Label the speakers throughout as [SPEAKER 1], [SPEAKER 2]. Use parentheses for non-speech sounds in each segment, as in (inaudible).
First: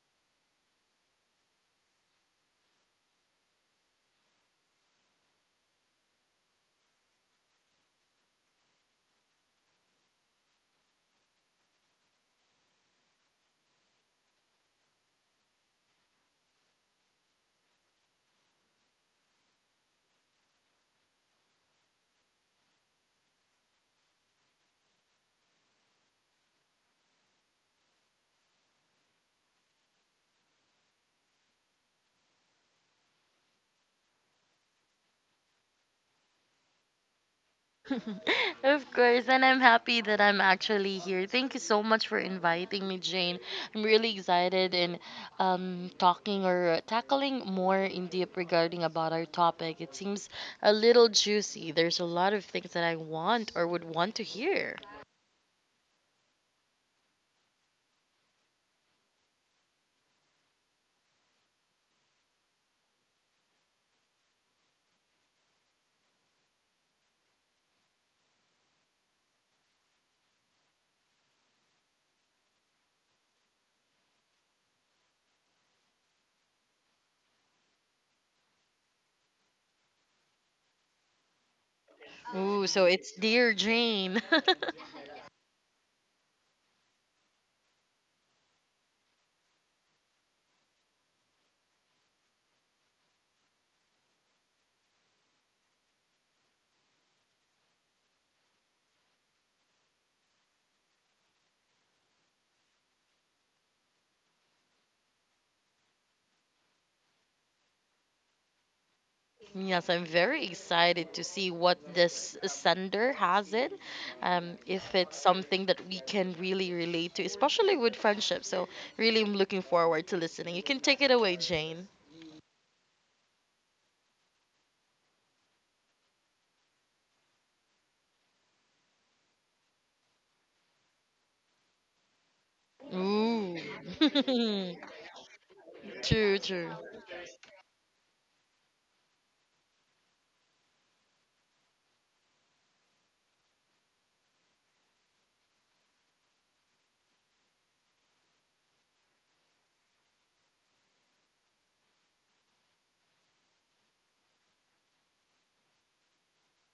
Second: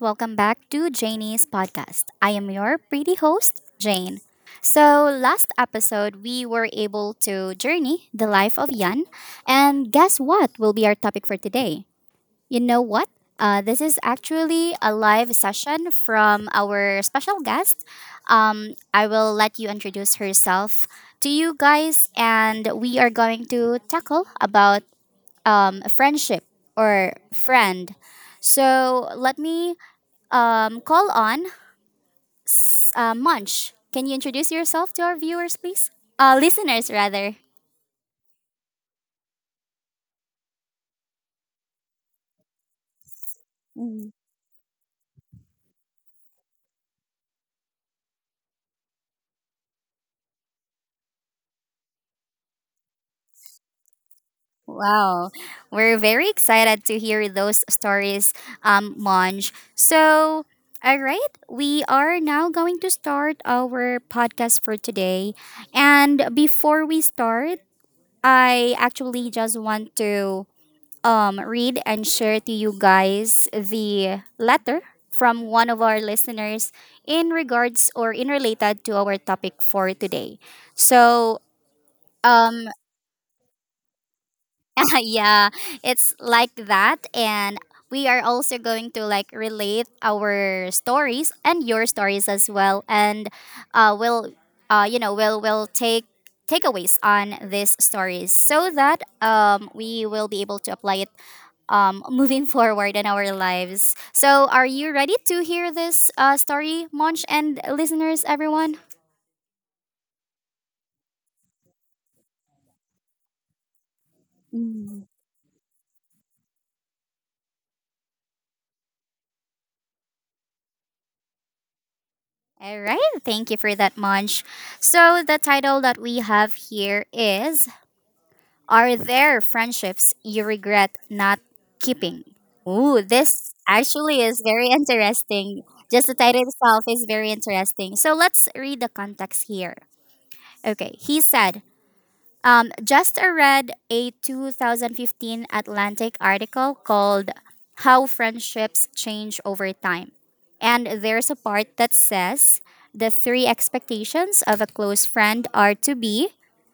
[SPEAKER 1] welcome back to Janie's podcast. I am your pretty host, Jane. So, last episode, we were able to journey the life of Yan. And guess what will be our topic for today? You know what? This is actually a live session from our special guest. I will let you introduce herself to you guys, and we are going to tackle about friendship or friend. So let me call on Munch. Can you introduce yourself to our viewers, please? Listeners, rather.
[SPEAKER 2] (laughs) Of course, and I'm happy that I'm actually here. Thank you so much for inviting me, Jane. I'm really excited in talking or tackling more in deep regarding about our topic. It seems a little juicy. There's a lot of things that I want or would want to hear.
[SPEAKER 1] Wow, we're very excited to hear those stories, Monj. So, all right, we are now going to start our podcast for today. And before we start, I actually just want to read and share to you guys the letter from one of our listeners in regards or in related to our topic for today. So, um,
[SPEAKER 2] Ooh, so it's dear Jane. (laughs)
[SPEAKER 1] (laughs) yeah, it's like that. And we are also going to like relate our stories and your stories as well. And we'll, you know, we'll take takeaways on these stories so that we will be able to apply it moving (laughs) forward in our lives. So, are you ready to hear this story, Monch and listeners, everyone?
[SPEAKER 2] Yes, I'm very excited to see what this sender has in. If it's something that we can really relate to, especially with friendship. So, really, I'm looking forward to listening. You can take it away, Jane.
[SPEAKER 1] All right, thank you for that, Monch. So, the title that we have here is, are there friendships you regret not keeping? Ooh, this
[SPEAKER 2] Ooh.
[SPEAKER 1] actually is very (laughs)
[SPEAKER 2] (laughs)
[SPEAKER 1] interesting. Just the
[SPEAKER 2] True,
[SPEAKER 1] title
[SPEAKER 2] true.
[SPEAKER 1] itself is very interesting. So let's read the context here. Okay, he said, Just I read a 2015 Atlantic article called How Friendships Change Over Time. And there's a part that says the three expectations of a close friend are to be:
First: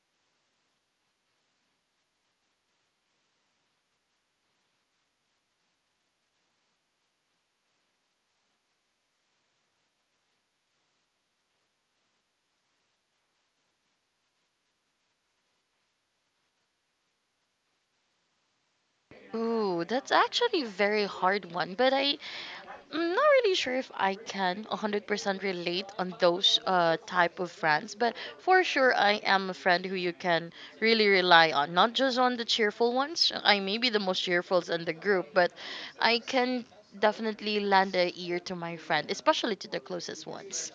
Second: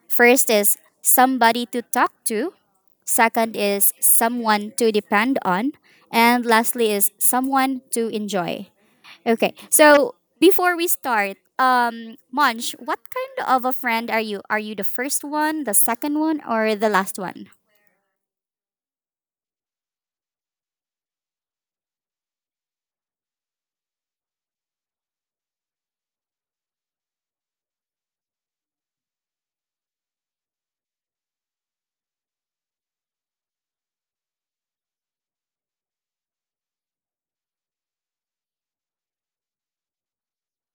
[SPEAKER 1] first is somebody to talk to, second is someone to depend on, and lastly is someone to enjoy. Okay. So before we start, Munch, what kind of a friend are you? Are you the first one, the second one, or the last one?
[SPEAKER 2] Ooh, that's actually a very hard one, but I'm not really sure if I can 100% relate on those type of friends, but for sure I am a friend who you can really rely on. Not just on the cheerful ones. I may be the most cheerful in the group, but I can definitely lend a ear to my friend, especially to the closest ones.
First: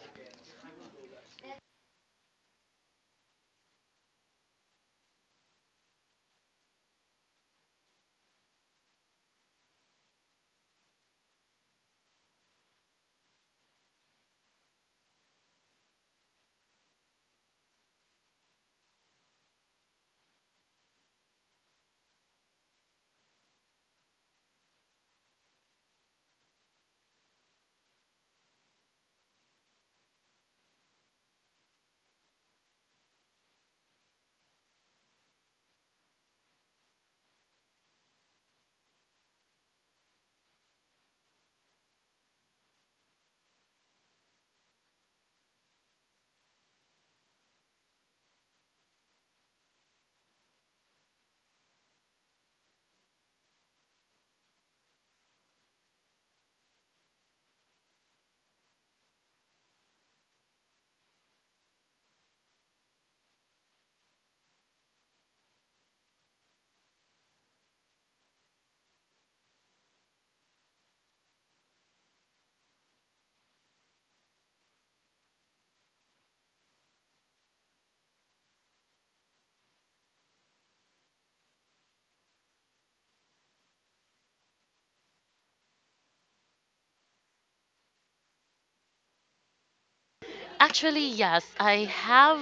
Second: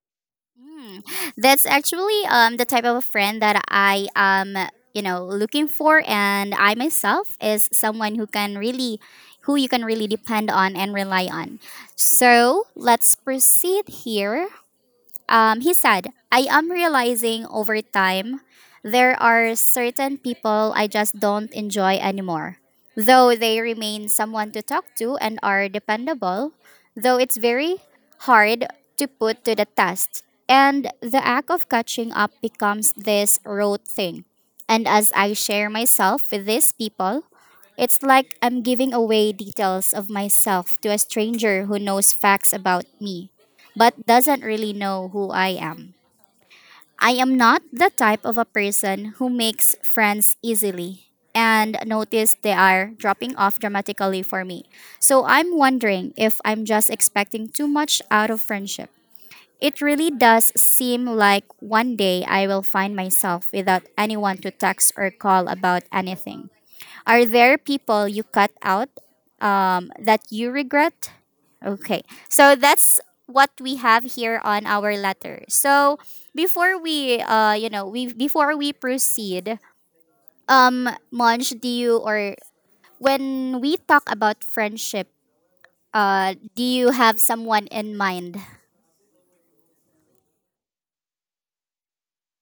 [SPEAKER 1] That's actually the type of a friend that I am, you know, looking for, and I myself is someone who can really, who you can really depend on and rely on. So let's proceed here. He said, I am realizing over time there are certain people I just don't enjoy anymore. Though they remain someone to talk to and are dependable, though it's very hard to put to the test. And the act of catching up becomes this rote thing. And as I share myself with these people, it's like I'm giving away details of myself to a stranger who knows facts about me but doesn't really know who I am. I am not the type of a person who makes friends easily and notice they are dropping off dramatically for me. So I'm wondering if I'm just expecting too much out of friendship. It really does seem like one day I will find myself without anyone to text or call about anything. Are there people you cut out that you regret? Okay, so that's what we have here on our letter. So before we proceed, Monj, do you, or when we talk about friendship, do you have someone in mind?
[SPEAKER 2] Actually, yes, I have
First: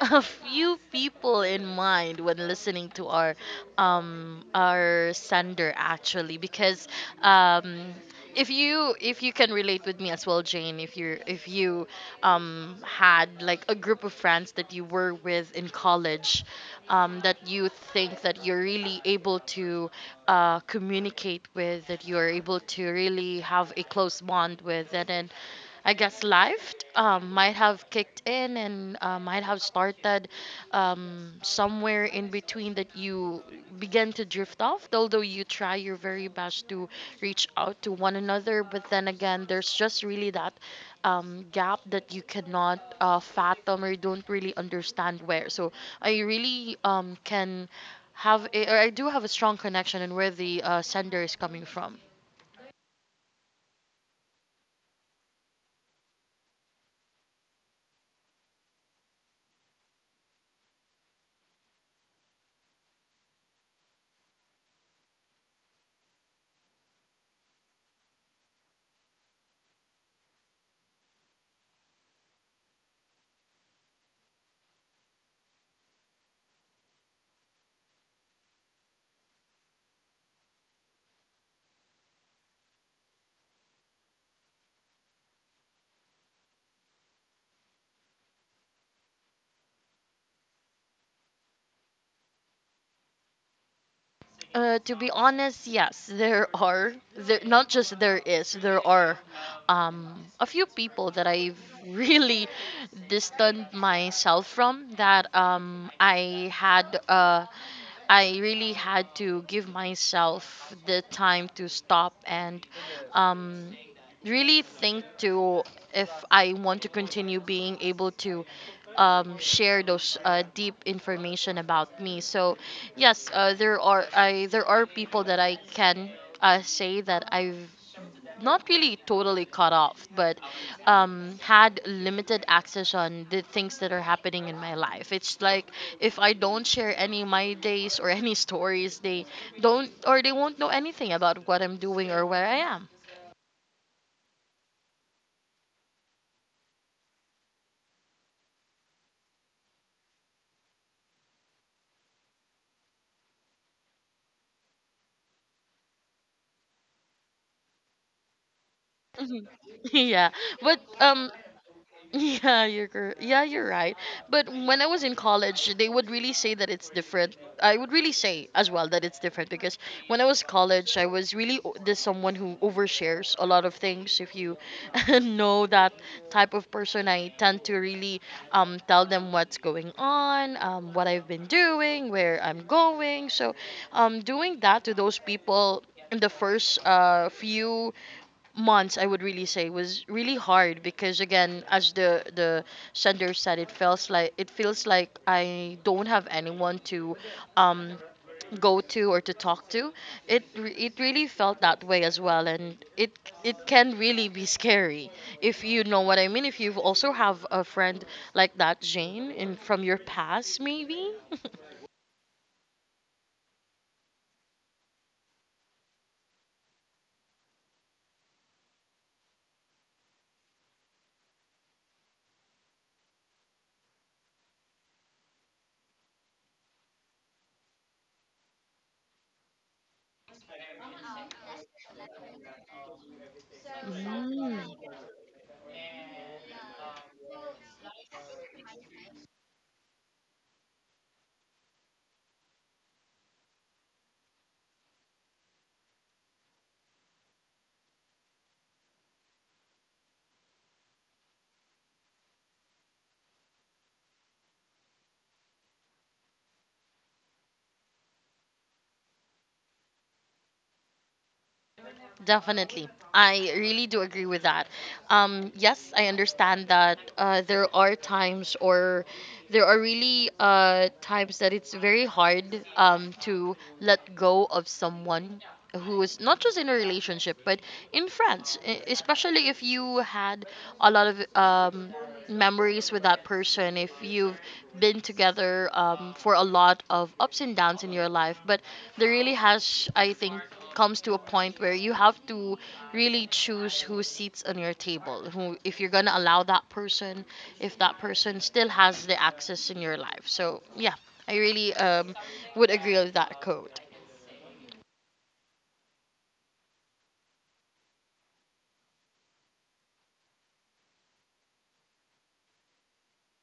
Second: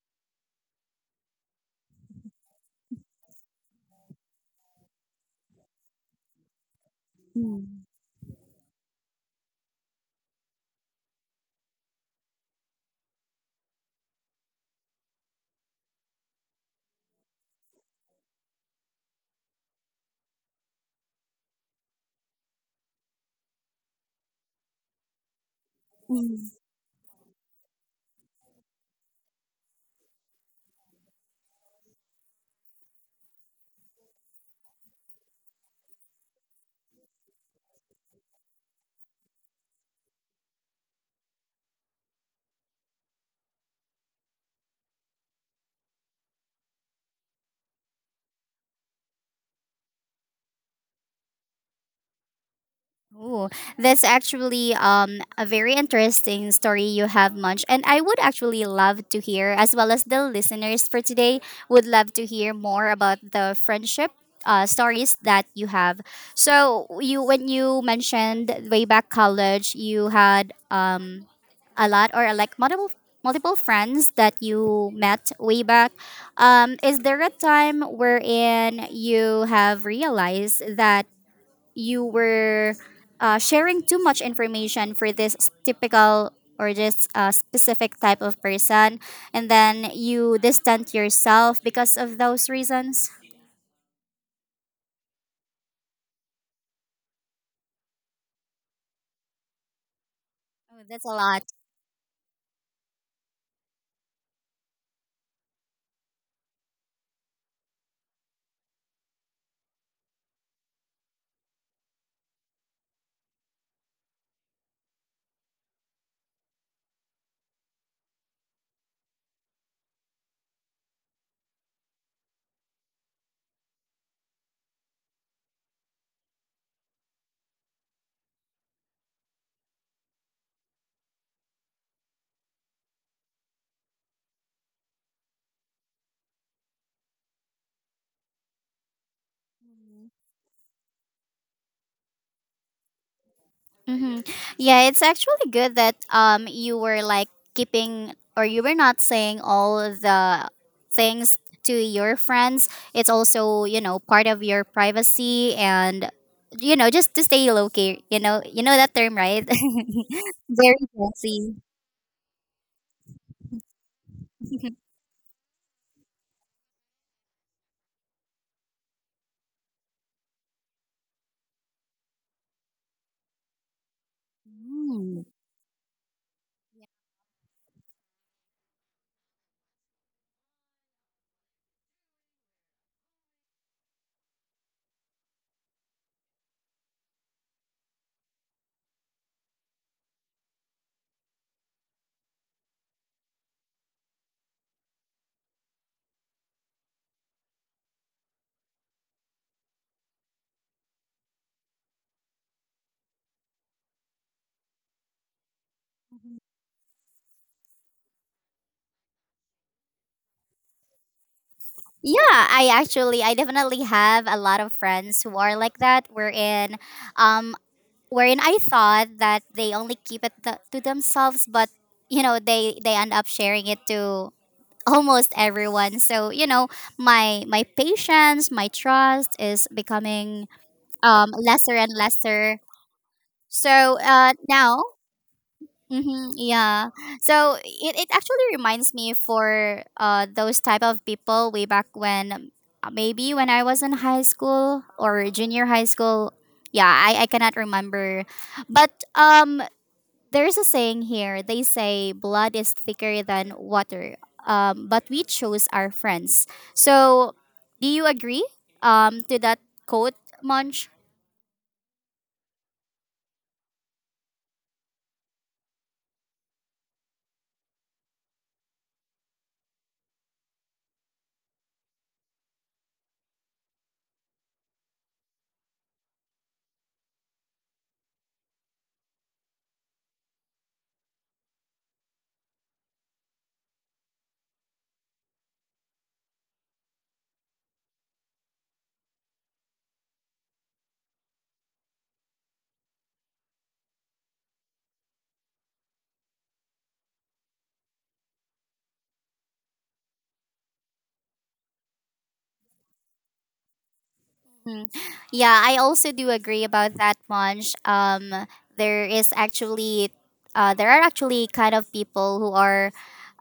[SPEAKER 2] (laughs) a few people in mind when listening to our our sender actually because
[SPEAKER 1] Mm.
[SPEAKER 2] um if you can relate with me as well, Jane, if you're if you had like a group of friends that you were with in college, that you think that you're really able to communicate with, that you are able to really have a close bond with, and then I guess life might have kicked in and might have started somewhere in between that you begin to drift off, although you try your very best to reach out to one another. But then again, there's just really that gap that you cannot fathom or don't really understand where. So I really can have a, or I do have a strong connection in where the sender is coming from.
[SPEAKER 1] Oh, that's actually a very interesting story you have, Munch. And I would actually love to hear, as well as the listeners for today, would love to hear more about the friendship stories that you have. So you, when you mentioned way back college, you had a lot or like multiple friends that you met way back. Is there a time wherein you have realized that? You were sharing too much information for this typical or this specific type of person, and then you distant yourself because of those reasons?
[SPEAKER 2] To be honest, yes, there are. Not just there is, there are a few
[SPEAKER 1] Oh, that's a
[SPEAKER 2] people that
[SPEAKER 1] lot.
[SPEAKER 2] I've really distanced myself from that I had. I really had to give myself the time to stop and um, really think to if I want to continue being able to share those deep information about me. So yes, there are people that I can say that I've not really totally cut off, but had limited access on the things that are happening in my life. It's like if I don't share any of my days or any (laughs) stories, they don't or they won't know anything about what I'm doing or where I am.
[SPEAKER 1] Mm-hmm. Yeah, it's actually good that you were like keeping, or you were not saying all the things to your friends. It's also, you know, part of your privacy and, you know, just to stay low key. You know, you know that term,
[SPEAKER 2] Mhm.
[SPEAKER 1] right?
[SPEAKER 2] (laughs) Yeah,
[SPEAKER 1] (laughs)
[SPEAKER 2] but
[SPEAKER 1] Very messy.
[SPEAKER 2] (laughs) yeah, you're right. But when I
[SPEAKER 1] (laughs)
[SPEAKER 2] was in college, they would really say that it's different. I would really say as well that it's different because when I was college, I was really this someone who overshares a lot of things. If you (laughs)
[SPEAKER 1] Mm.
[SPEAKER 2] know that type of person, I tend to really tell them what's going on, what I've been doing, where I'm going. So, doing that to those people in the first few months I would really say was really hard because again, as the sender said, it feels like I don't have anyone to um go to or to talk to. It really felt that way as well, and it can really be scary if you know what I mean, if you also have a friend like that, Jane, in from your past maybe.
[SPEAKER 1] Yeah, I actually, I definitely have a lot of friends who are like that. Wherein, um, wherein I thought that they only keep it to themselves, but you know, they end up sharing it to almost everyone. So you know, my patience, my trust is becoming lesser and lesser.
[SPEAKER 2] (laughs)
[SPEAKER 1] So now.
[SPEAKER 2] Mm.
[SPEAKER 1] Mm-hmm, yeah. So it actually reminds me for those type of people way back when maybe when I was in high school or junior high school. Yeah, I cannot remember. But there's a saying here. They say blood is thicker than water. Um, but we chose our friends. So do you agree to that quote, Munch?
[SPEAKER 2] Definitely. I really do agree with that. Yes, I understand that there are times or there are really times that it's very hard to let go of someone who is not just in a relationship but in friends, especially if you had a lot of memories with that person, if you've been together for a lot of ups and downs in your life. But there really has, I think, comes to a point where you have to really choose who sits on your table, who, if you're going to allow that person, if that person still has the access in your life. So yeah, I really would agree with that quote.
[SPEAKER 1] Mm. Yeah, I also do agree about that, Monch. There is actually, there are actually kind of people who are,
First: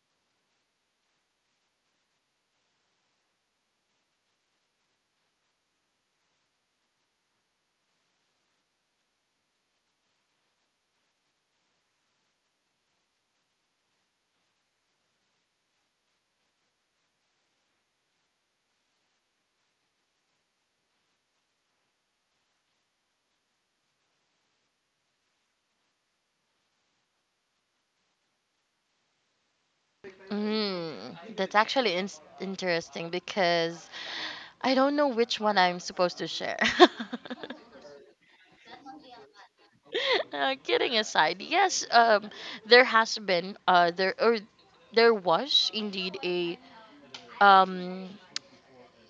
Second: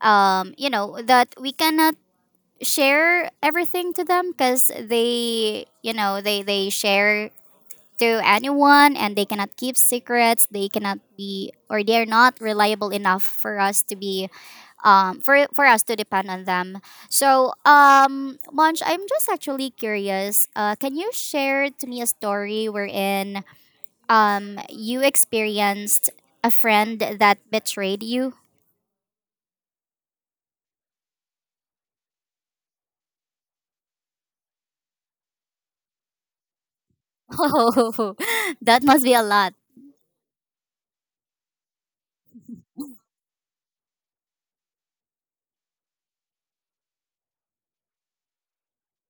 [SPEAKER 1] you know, that we cannot share everything to them because they, you know, they share to anyone and they cannot keep secrets, they cannot be, or they are not reliable enough for us to be for us to depend on them. So um, Munch, I'm just actually curious, can you share to me a story wherein you experienced a friend that betrayed you?
[SPEAKER 2] Mm, that's actually interesting because I don't know which one I'm supposed to share.
[SPEAKER 1] (laughs) Oh, that must be a lot.
[SPEAKER 2] (laughs) Kidding aside, yes, there has been there was indeed a um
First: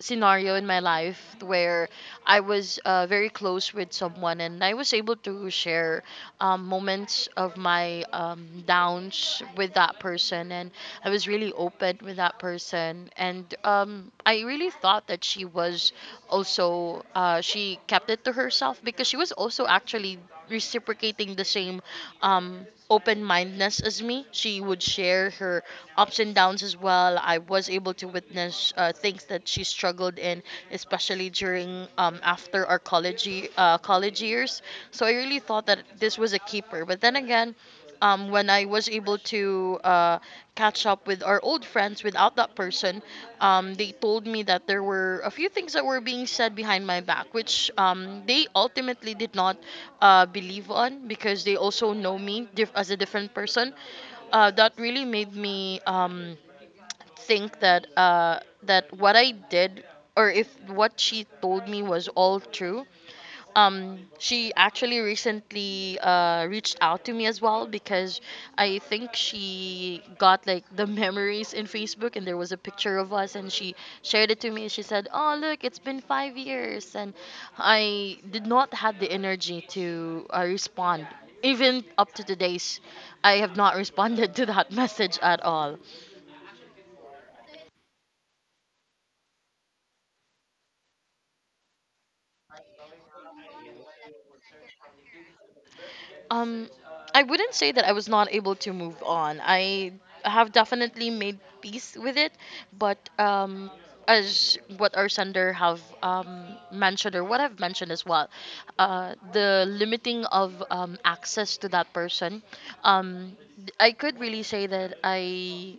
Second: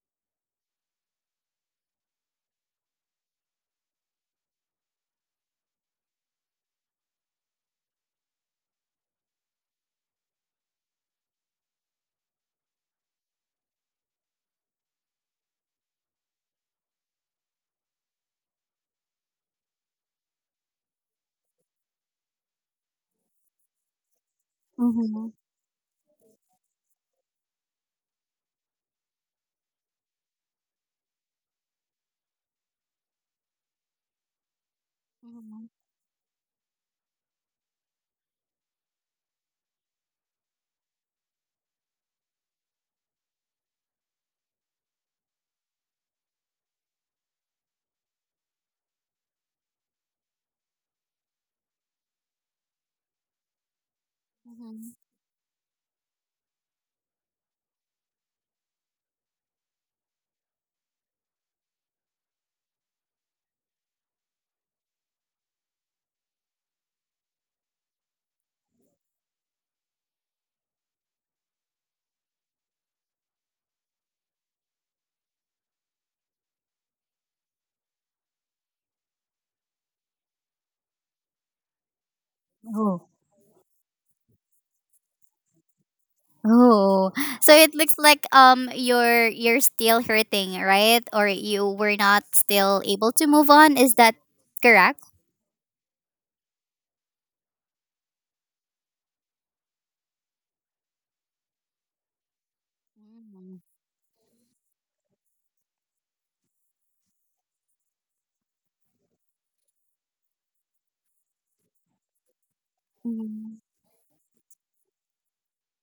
[SPEAKER 2] scenario in my life where I was very close with someone and I was able to share moments of my downs with that person, and I was really open with that person, and I really thought that she was also she kept it to herself because she was also actually reciprocating the same open mindedness as me. She would share
[SPEAKER 1] Mhm.
[SPEAKER 2] her ups and downs as well. I was able to witness things that she struggled in, especially during after our college years. So I really thought that this was a keeper. But then again, when I was able to catch up with our old friends without that person, they told me that there were a few things that were being said behind my back, which they ultimately did not believe on because they also know me as a different person. That
[SPEAKER 1] Mhm.
[SPEAKER 2] really made me. Think that what I did, or if what she told me was all true. She actually recently reached out to me as well because I think she got like the (laughs) memories in Facebook and there was a picture of us and she shared it to me. She said, "Oh, look, it's been 5 years." And I did not have the energy to respond. Even up to today's,
[SPEAKER 1] Mhm.
[SPEAKER 2] I have not responded (laughs) to that message at all.
[SPEAKER 1] Oh, so it looks like you're still hurting, right? Or you were not still able to move on. Is that correct?
[SPEAKER 2] Um, I wouldn't say that I was not able to move on. I have definitely made peace with it, but
[SPEAKER 1] Mm.
[SPEAKER 2] as what our sender have mentioned or what I've mentioned as well, the limiting of access to that person, um,
[SPEAKER 1] Mm,
[SPEAKER 2] I could really say that I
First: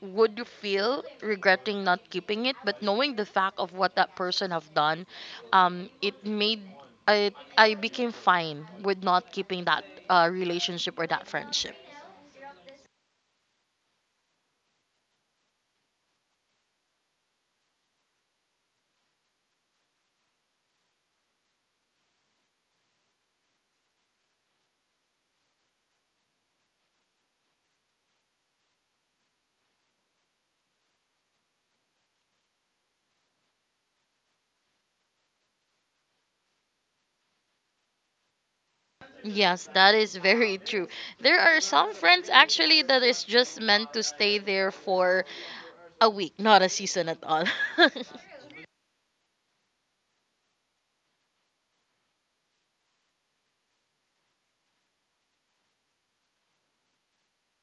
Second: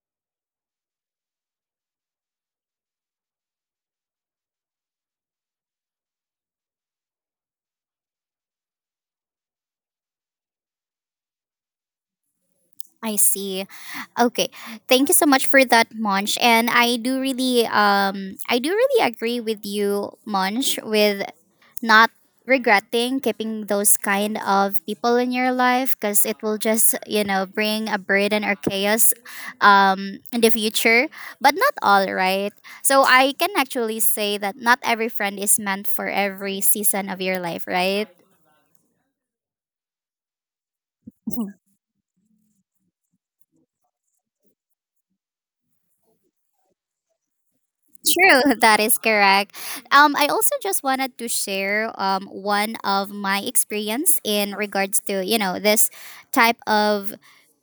[SPEAKER 2] would you feel regretting not keeping it, but knowing the fact of what that person have done, it made I became fine with not keeping that relationship or that friendship.
[SPEAKER 1] I see. Okay. Thank you so much for that, Monch. And I do really agree with you, Monch, with not regretting keeping those kind of people in your life because it will just, you know, bring a burden or chaos in the future. But not, all right, so I can actually say that not every friend is meant for every season of your life, right?
[SPEAKER 2] Yes, that is very (laughs) true. There are some friends actually that is just meant to stay there for a week, not a season at all. (laughs)
[SPEAKER 1] True, (laughs) that is correct. I also just wanted to share one of my experience in regards to, you know, this type of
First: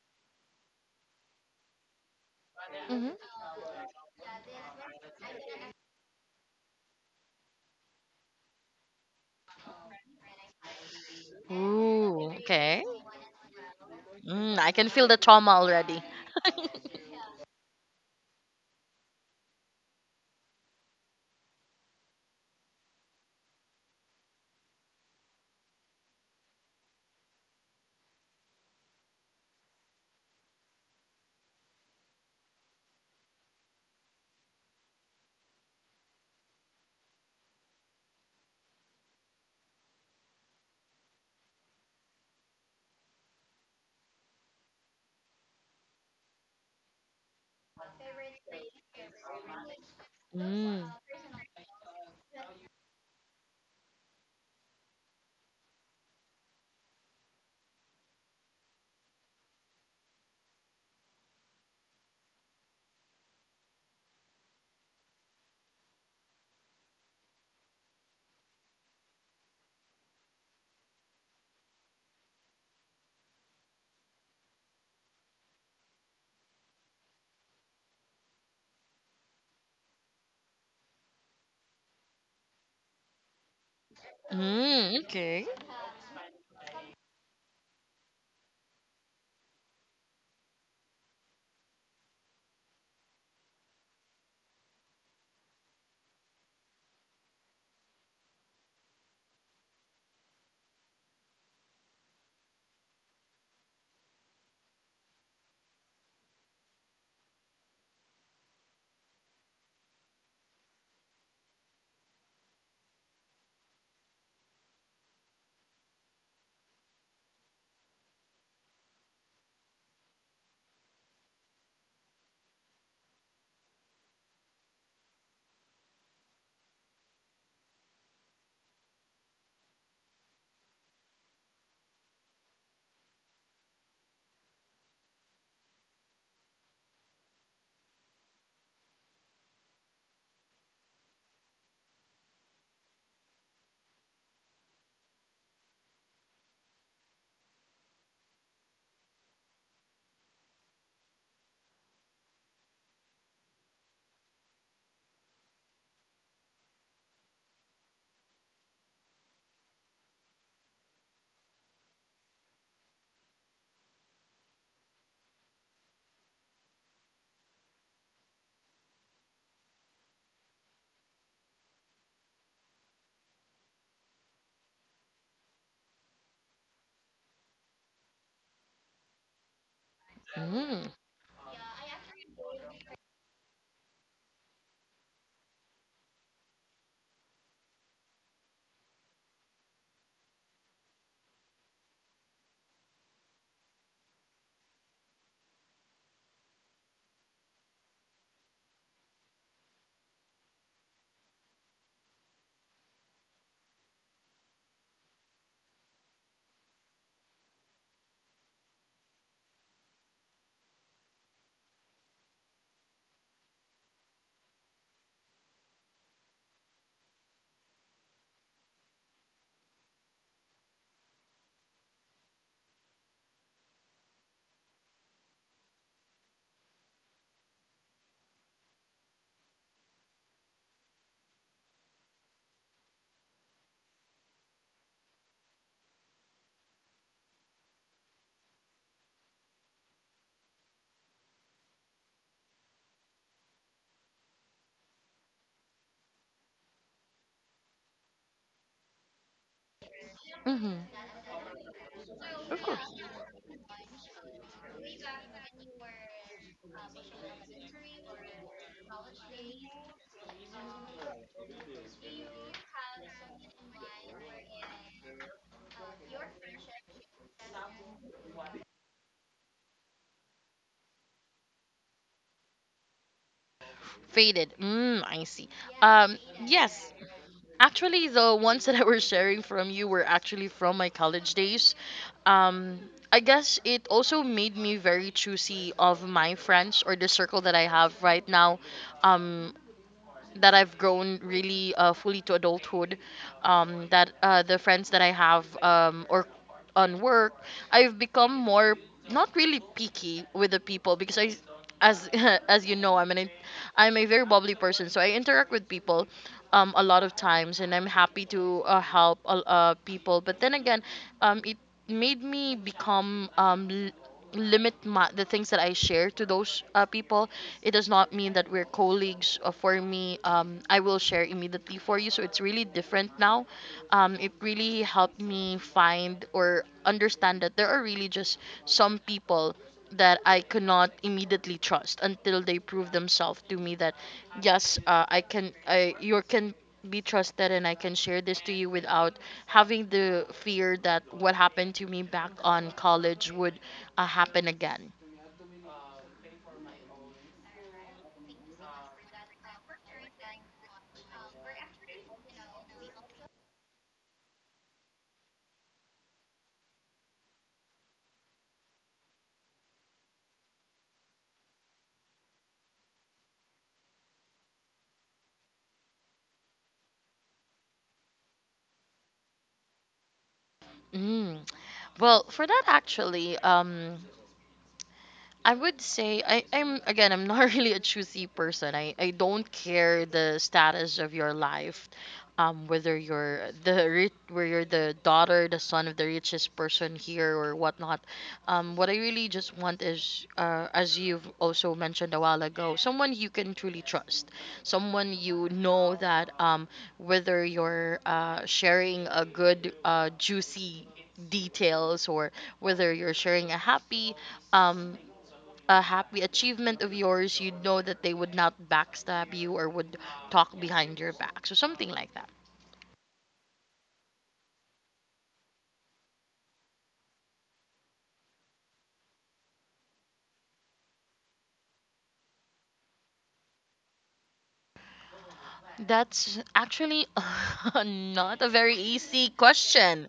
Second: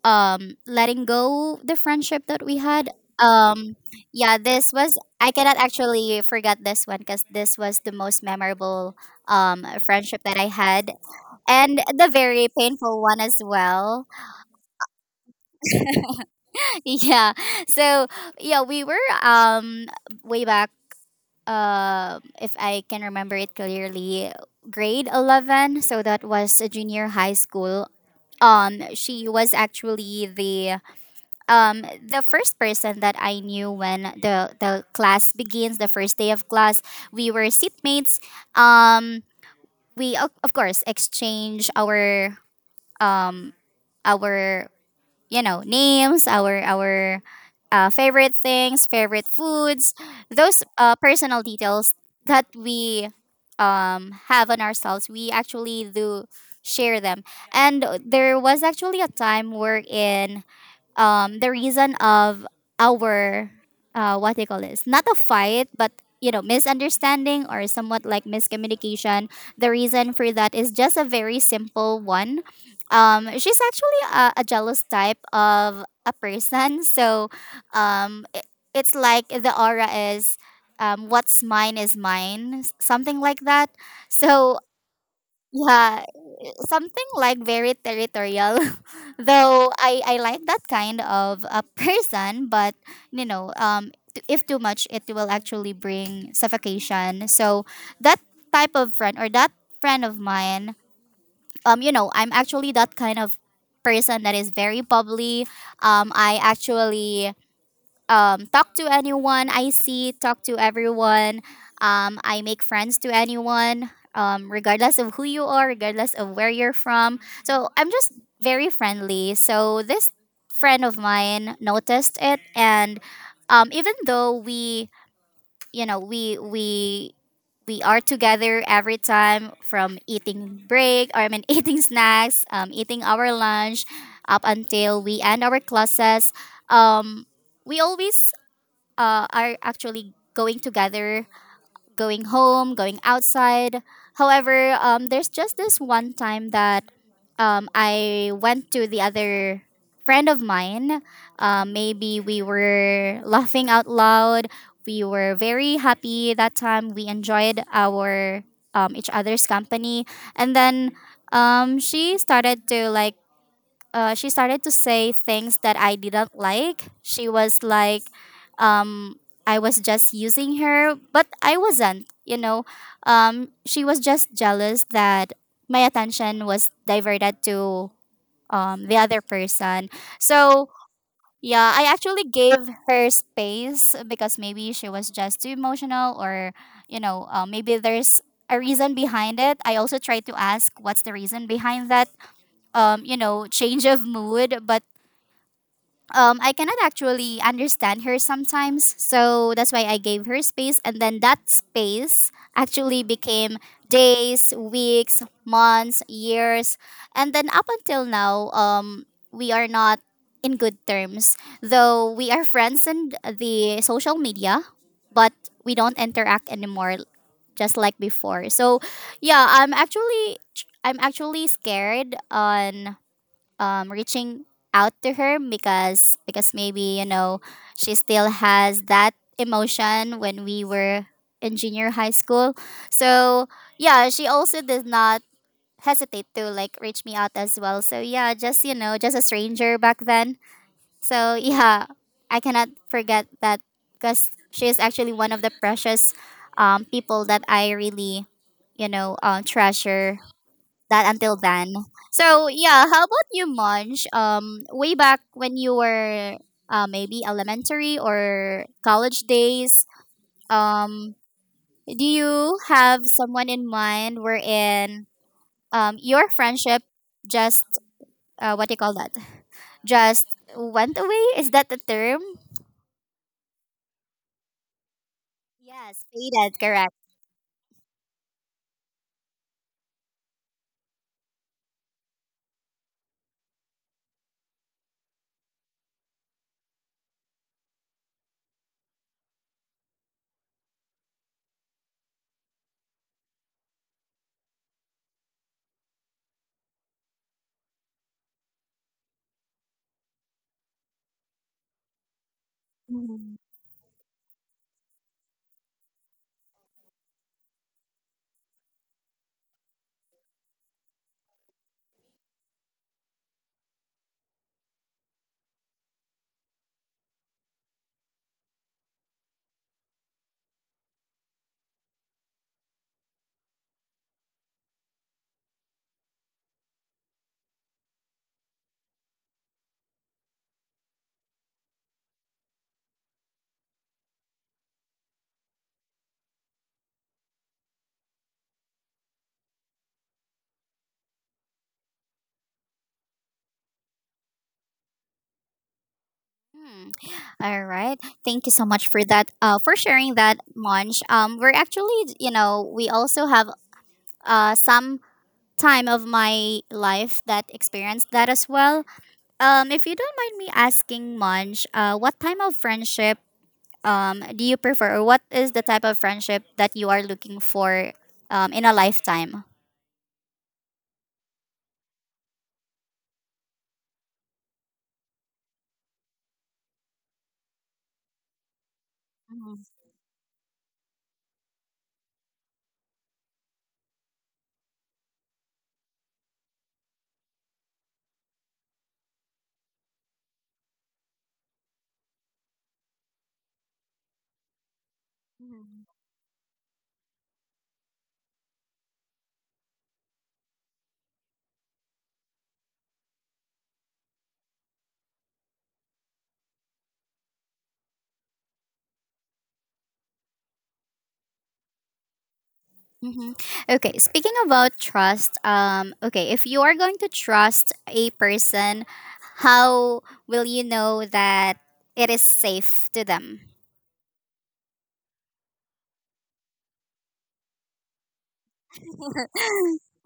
[SPEAKER 1] letting go the friendship that we had.
[SPEAKER 2] Hmm.
[SPEAKER 1] um yeah, this was, I cannot actually forget this one because this was the most memorable friendship that I had, and the
[SPEAKER 2] Ooh,
[SPEAKER 1] very
[SPEAKER 2] okay.
[SPEAKER 1] painful one as well.
[SPEAKER 2] Mm, I can feel the trauma already.
[SPEAKER 1] (laughs) Yeah. So yeah, we were way back, if I can remember it clearly, grade 11, so that was a junior high school. She was actually the first person that I knew when the class begins. The first day of class, we were seatmates. Um, we of course exchange our um our, you know, names, our favorite things, favorite foods, those
[SPEAKER 2] Mm.
[SPEAKER 1] personal details that we have on ourselves. We actually do share them, and there was actually a time wherein the reason of our what they call this, not a fight but, you know, misunderstanding or somewhat like miscommunication. The reason for that is just a very simple one. Um, she's actually a jealous type of a person. (laughs) So um, it, it's like the aura is, um, what's mine is mine, something like that. So
[SPEAKER 2] Mm, okay.
[SPEAKER 1] yeah, something like very territorial. (laughs) Though I like that kind of a person, but you know um, if too much it will actually bring suffocation. So that type of friend, or that friend of mine, um, you know, I'm actually that kind of person that is very bubbly. Um, I actually talk to anyone I see, talk to everyone. I make friends to anyone, regardless of who you are, regardless of where you're from. So I'm just very friendly. So this friend of mine noticed it, and even though we, you know, we are together every time, from eating break or I mean (laughs) eating snacks, eating our lunch, up until we end our classes. Um, we always are actually going together, going home, going outside. However, there's just this one time that I went to the other friend of mine. Maybe we were (laughs) laughing out loud. We were very happy that time. We enjoyed our each other's company, and then um, she started to like she started to say things that I didn't like. She was like, um, I was just using her, but I wasn't. You know, she was just jealous that my attention was diverted to the other person. So
[SPEAKER 2] Mm.
[SPEAKER 1] yeah, I actually gave her space because maybe she was just too emotional, or you know, maybe there's a reason behind it. I also tried to ask what's the reason behind that you know, change of mood, but I cannot actually understand her sometimes. So that's why I gave her space. And then that space actually became days, weeks, months, years. And then up until now, we are not in good terms. Though we are friends in the social media, but we don't interact anymore just like before. So yeah, I'm actually scared on reaching out to her because maybe she still has that emotion when we were in junior high school. So yeah, she also does not hesitate to like reach me out as well. So yeah, just just a stranger back then. So (laughs) yeah, I cannot forget that because she is actually one of the precious people that I really, treasure
[SPEAKER 2] Hmm.
[SPEAKER 1] that until then. So yeah, how about you, Munch? Way back when you were maybe elementary or college days, um, do you have someone in mind wherein your friendship just what do you call that? Just went away? Is that the term?
[SPEAKER 2] Faded. Mm, I see. Yeah.
[SPEAKER 1] Yes, faded.
[SPEAKER 2] Yes,
[SPEAKER 1] Correct.
[SPEAKER 2] actually, the ones that I was sharing from you were actually from my college days. Um, I guess it also made me very choosy of my friends or the circle that I have right now. Um that I've grown really fully to adulthood, that the friends that I have or on work, I've become more not really picky with the people because I, as (laughs) as you know,
[SPEAKER 1] Mhm.
[SPEAKER 2] I'm a very bubbly person, so I interact with people a lot of times, and I'm happy to help people. But then again, it made me become limit my, the things that I share to those people. It does not mean that we're colleagues. For me, I will share immediately for you. So it's really different now. It really helped me find or understand that there are really just some people that I could not immediately trust until they prove themselves to me that yes, I can. I You can be trusted and I can share this to you without having the fear that what happened to me back on college would happen again.
[SPEAKER 1] Hmm. All right. Thank you so much for that. For sharing that, Monch. We're actually, we also have some time of my life that experienced that as well. If you don't mind me asking, Munch, what type of friendship do you prefer, or what is the type of friendship that you are looking for in a lifetime?
[SPEAKER 2] Mm. Well, for that actually, I would say I'm again I'm not (laughs) really a choosy person. I don't care the status of your life, whether you're the rich, where you're the daughter, the son of the richest person here or whatnot. What I really just want is, as you've also mentioned a while ago, someone you can truly trust, someone you
[SPEAKER 1] Mhm.
[SPEAKER 2] know that whether you're sharing a good, juicy details, or whether you're sharing um a happy achievement of yours, you'd know that they would not backstab you or would talk behind your back. So something like that.
[SPEAKER 1] Mm-hmm. Okay, speaking about trust, okay, if you are going to trust a person, how will you know that it is safe to them?
[SPEAKER 2] That's actually (laughs) not a very easy
[SPEAKER 1] (laughs)
[SPEAKER 2] question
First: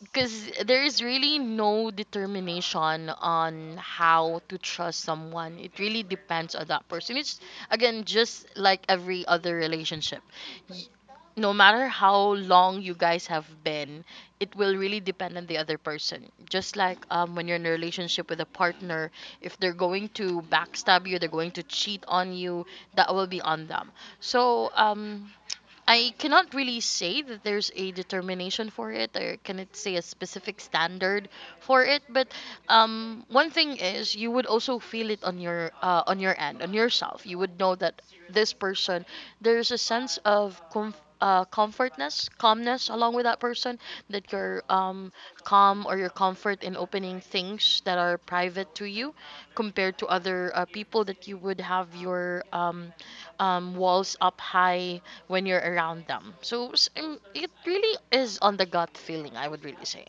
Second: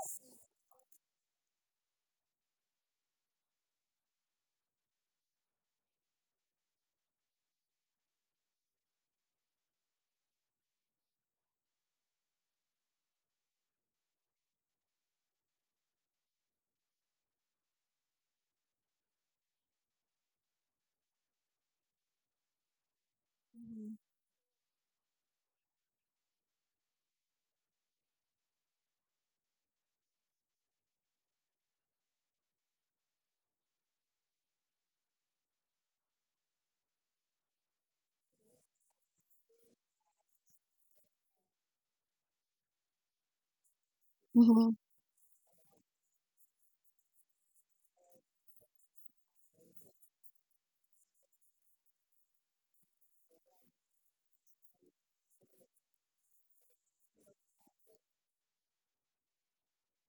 [SPEAKER 2] because there is really no determination on how to trust someone. It really depends on that person. It's again just like every other relationship. No matter how long you guys have been, it will really depend on the other person. Just like when you're in a relationship with a partner, if they're going to backstab you, they're going to cheat on you, that will be on them. So I cannot really say that there's a determination for it, or cannot say a specific standard for it. But one thing is, you would also feel it on your end, on yourself. You would know that this person there's a sense of comfortness, calmness along with that person that you're
[SPEAKER 1] Mhm.
[SPEAKER 2] um, calm or your comfort in opening things that are private to you compared to other people that you would have your walls up high when you're around them. So it really is on the gut feeling, I would really say.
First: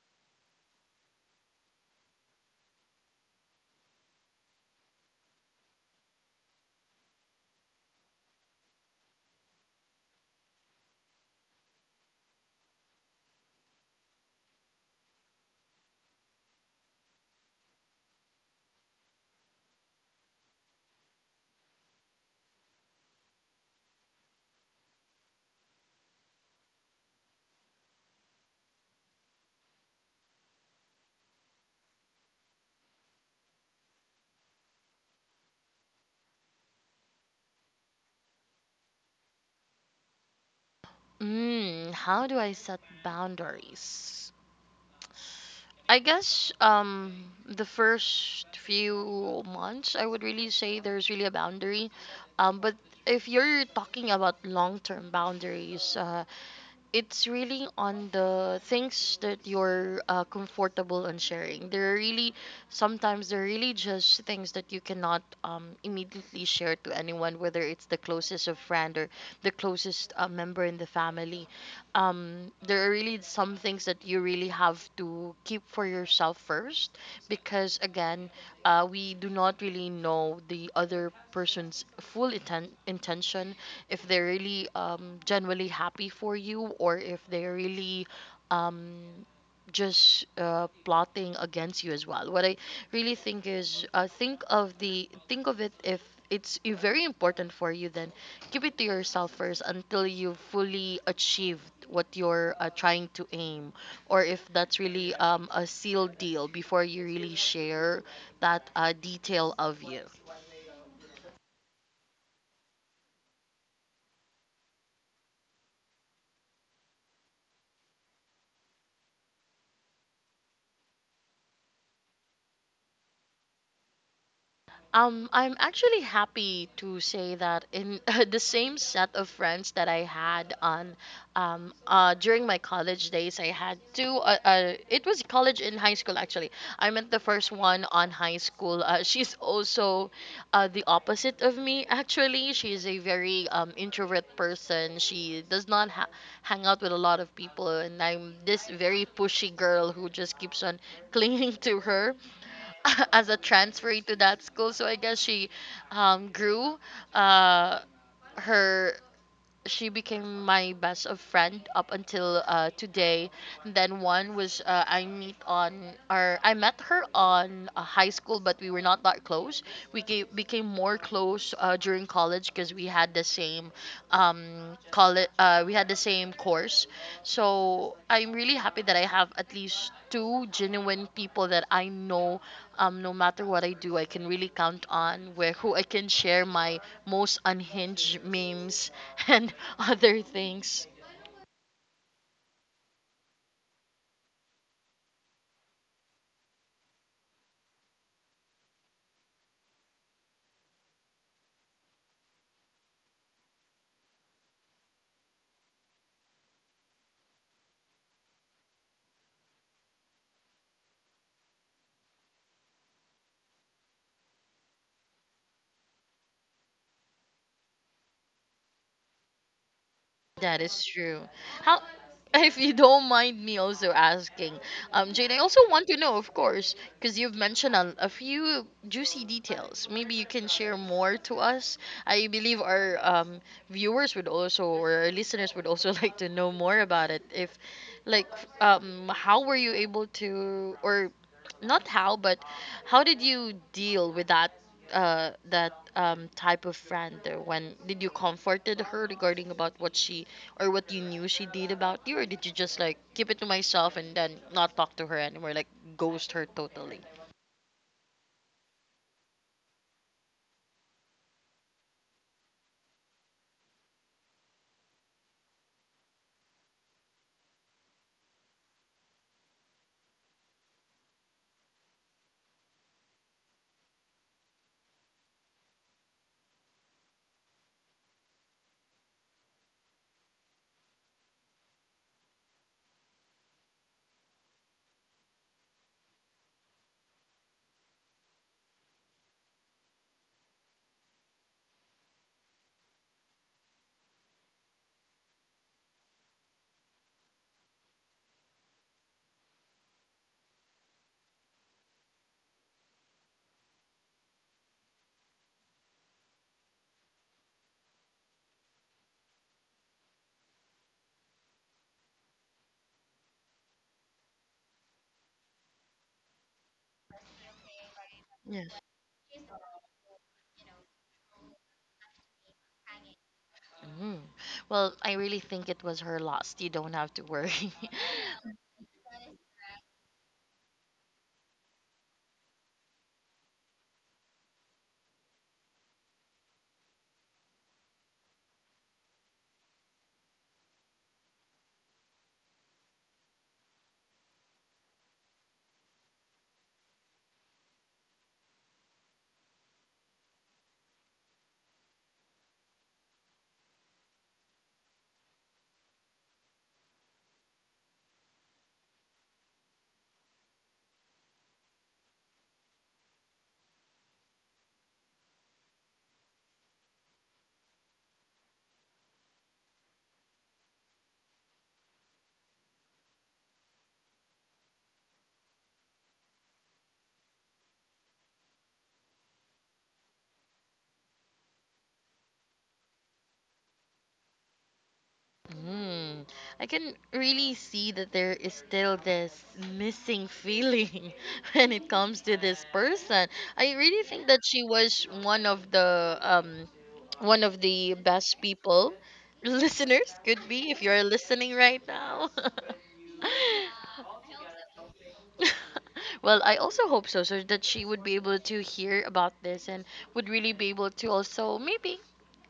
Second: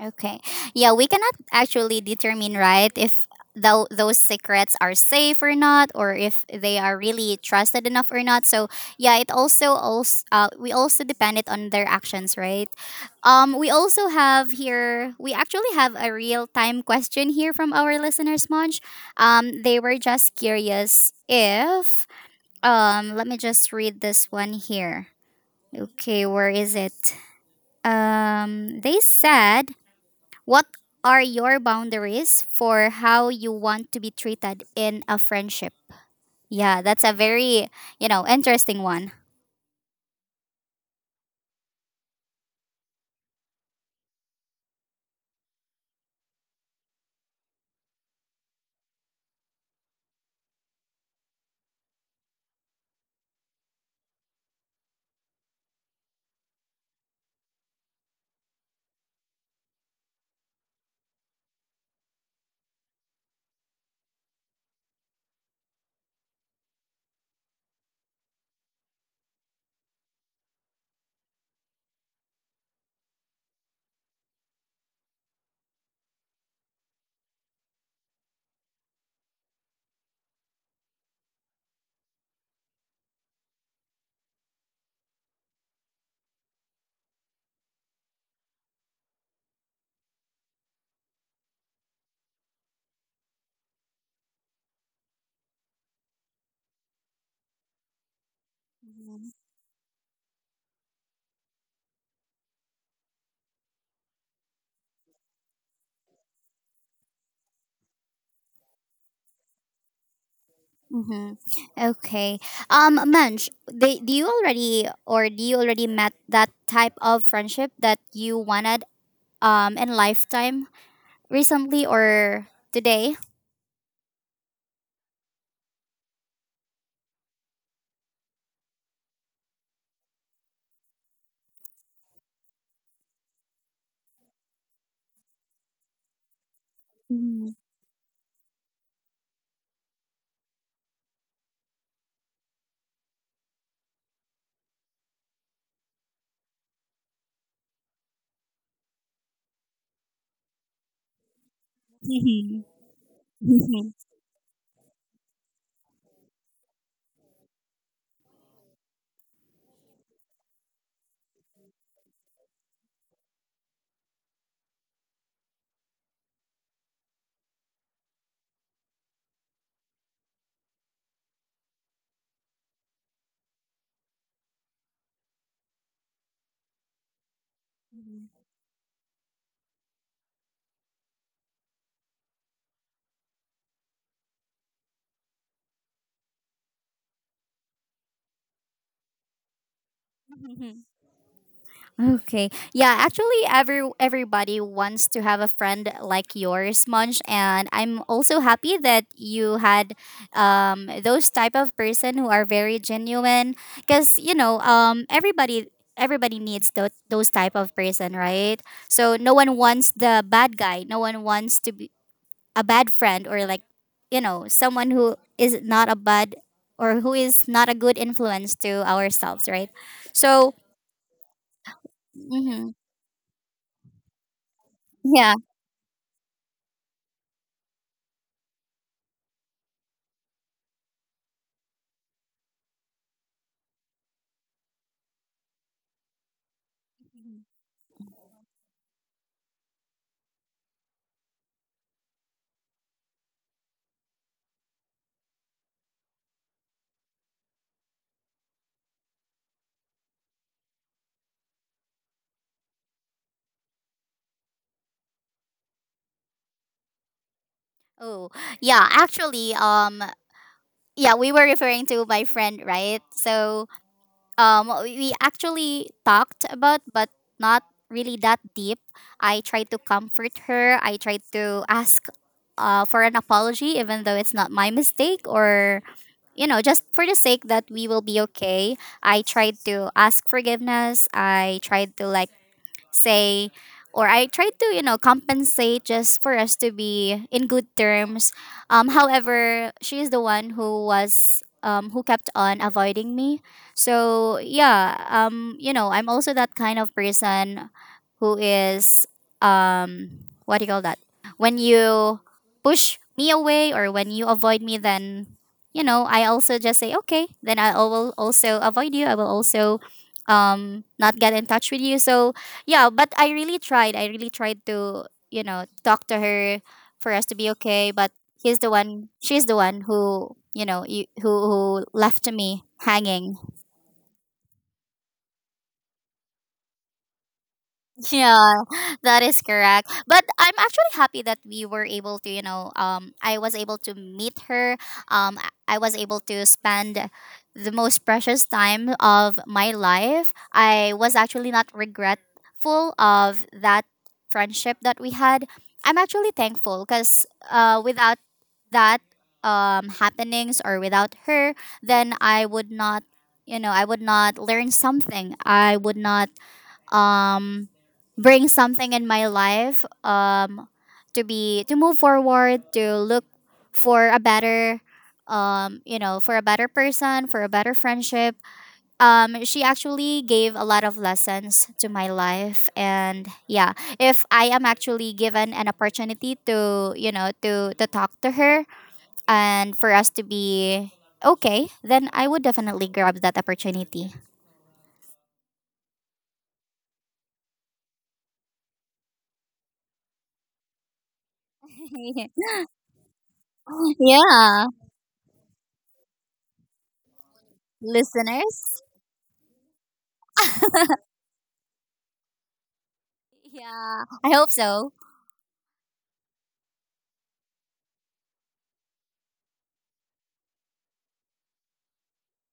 [SPEAKER 1] Okay. Yeah, we cannot actually determine, right, if those secrets are safe or not, or if they are really trusted enough or not. So yeah, it also we also depend it on their actions, right? We also have here we actually have a real time question here from our listeners, Monch. They were just curious if let me just read this one here. Okay, where is it? They said. What are your boundaries for how you want to be treated in a friendship? Yeah, that's a very, interesting one.
[SPEAKER 2] Mm, how do I set boundaries? I guess the first few months I would really say there's really a boundary. But if you're talking about long-term boundaries, it's really on the things that you're comfortable on sharing. There are really sometimes there are really just things that you cannot immediately share to anyone, whether it's the closest of friend or the closest member in the family. There are really some things that you really have to keep for yourself first, because again, we do not really know the other person's full intention if they're really genuinely happy for you or if they're really um, just plotting against you as well. What I really think is think of it if it's very important for you, then keep it to yourself first until you've fully achieved what you're trying to aim, or if that's really a sealed deal before you really share that detail of you.
[SPEAKER 1] Mm-hmm. Okay. Manj, do you already met that type of friendship that you wanted in lifetime recently or today?
[SPEAKER 2] I'm actually happy to say that in (laughs) the same set of friends that I had on, during my college days, I had two. It was college and high school actually. I met the first one on high school. (laughs) She's also, the opposite of me (laughs) actually. She's a very introvert person. She does not hang out with a lot of people, and I'm this very pushy girl who just keeps on clinging (laughs) to her.
[SPEAKER 1] Mhm.
[SPEAKER 2] (laughs) as a transfer to that school. So I guess she grew uh, her. She became my best of friend up until today. And then one was I met her on high school, but we were not that close. We became more close during college because we had the same college we had the same course. So I'm really happy that I have at least two genuine people that I know no matter what I do I can really count on, where who I can share my most unhinged memes (laughs) and other things.
[SPEAKER 1] (laughs) Okay. Yeah, actually everybody wants to have a friend like yours, Munch, and I'm also happy that you had those type of person who are very genuine because everybody needs those type of person, right? So no one wants the bad guy. No one wants to be a bad friend or like, someone who is not a good influence to ourselves, right? So,
[SPEAKER 2] That is true. How, (laughs) if
[SPEAKER 1] Mhm.
[SPEAKER 2] you don't mind me also asking,
[SPEAKER 1] Yeah.
[SPEAKER 2] Jane, I also want to know, of course, because you've mentioned a few juicy details. Maybe you can share more to us. I believe our viewers would also, or our listeners would also (laughs) like to know more about it. If, like, how were you able to, or not how, but how did you deal with that? That type of friend, when did you comforted her regarding about what she or what you knew she did about you, or did you just like keep it to myself and then not talk to her anymore, like ghost her totally?
[SPEAKER 1] Oh, yeah, actually, yeah, we were referring to my friend, right? So, we actually talked about, but not really that deep. I tried to comfort her. I tried to ask, for an apology, even though it's not my mistake, or just for the sake that we will be okay. I tried to ask forgiveness. I tried to like say or I try to, compensate just for us to be in good terms. However, she is the one who was who kept on avoiding me. So yeah, I'm also that kind of person who is um what do you call that? When you push me away or when you avoid me then I also just say, okay, then I will also avoid you. I will also not get in touch with you. So yeah, but I really tried. I really tried to, talk to her for us to be okay. But he's the
[SPEAKER 2] Yes.
[SPEAKER 1] one. She's the one who, you know, you, who left me hanging.
[SPEAKER 2] Mm. Well, I really think it was her loss. You don't have to worry. (laughs)
[SPEAKER 1] Yeah, that is correct. But I'm actually happy that we were able to, you know, I was able to meet her. I was able to spend the most precious time of my life. I was actually not regretful of that friendship that we had. I'm actually thankful because without that happenings or without her, then I would not learn something. I would not um bring something in my life to move forward to look for a better for a better person for a better friendship she actually gave a lot of lessons to my life. And yeah, if I am actually given an opportunity to talk to her and for us to be okay, then I would definitely grab that opportunity.
[SPEAKER 2] Mm. I can really see that there is still this missing feeling (laughs) when it comes to
[SPEAKER 1] (laughs)
[SPEAKER 2] this person. I really think that
[SPEAKER 1] Yeah,
[SPEAKER 2] she was one of the one of the best
[SPEAKER 1] listeners.
[SPEAKER 2] people (laughs) listeners could be if you're listening right now.
[SPEAKER 1] Yeah, I hope so.
[SPEAKER 2] (laughs) well, I also hope so, so that she would be able to hear about this and would really be able to also maybe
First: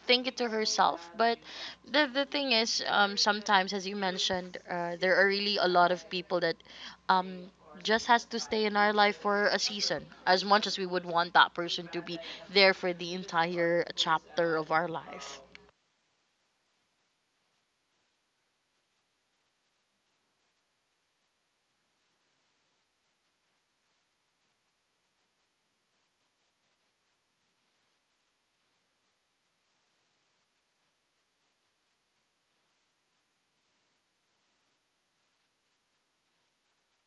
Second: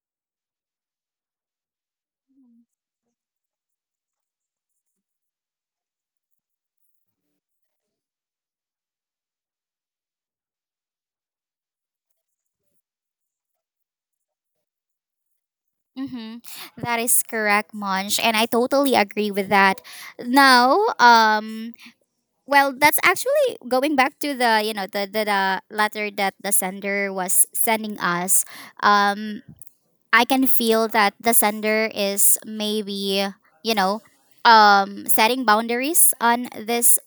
[SPEAKER 2] think it to herself. But the thing is, sometimes as you mentioned, there are really a lot of people that, um. Just has to stay in our life for a season, as much as we would want that person to be there for the entire chapter of our life.
[SPEAKER 1] Mm-hmm. That is correct, Monch, and I totally agree with that. Now, well, that's actually going back to the the letter that the sender was sending us. Um, I can feel that the sender is maybe you know setting boundaries on this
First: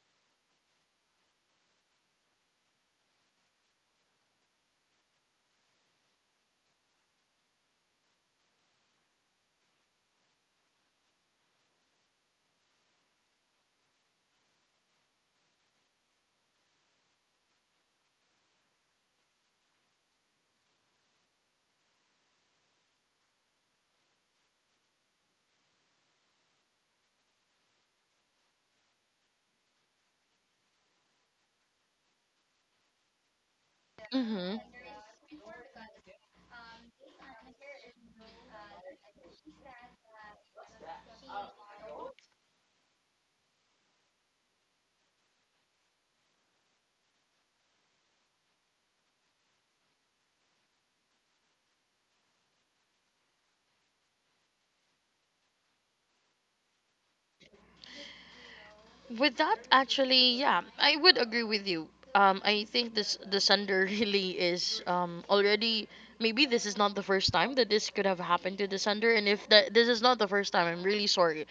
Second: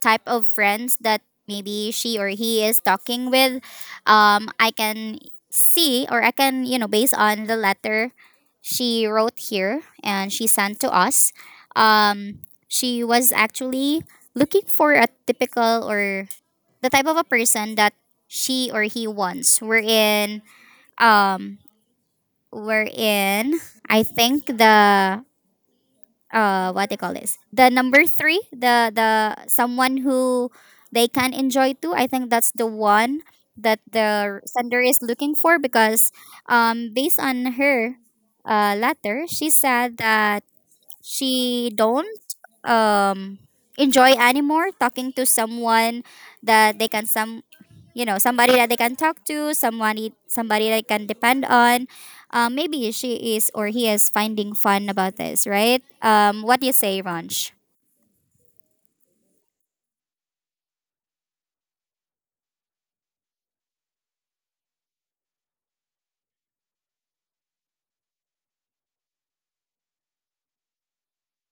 [SPEAKER 1] type of friends that maybe she or he is talking with. I can see, or I can, based on the letter she wrote here and she sent to us, um she was actually looking for a typical or the type of a person that she or he wants. Um we're in, I think, the what they call this, the number three, the someone who they can enjoy too. I think that's the one that the
[SPEAKER 2] Mhm.
[SPEAKER 1] sender is looking for, because based on her letter, she said that she don't um enjoy anymore talking to someone that they can somebody that they can talk to, somebody that can depend on. Maybe she is or he is finding fun about this, right? What do you say, Ranch?
[SPEAKER 2] With that, actually, yeah, I would agree with you. I think this the sender (laughs) really is already maybe this is not the first time that this could have happened to the sender, and if that this is not the first time, I'm really sorry.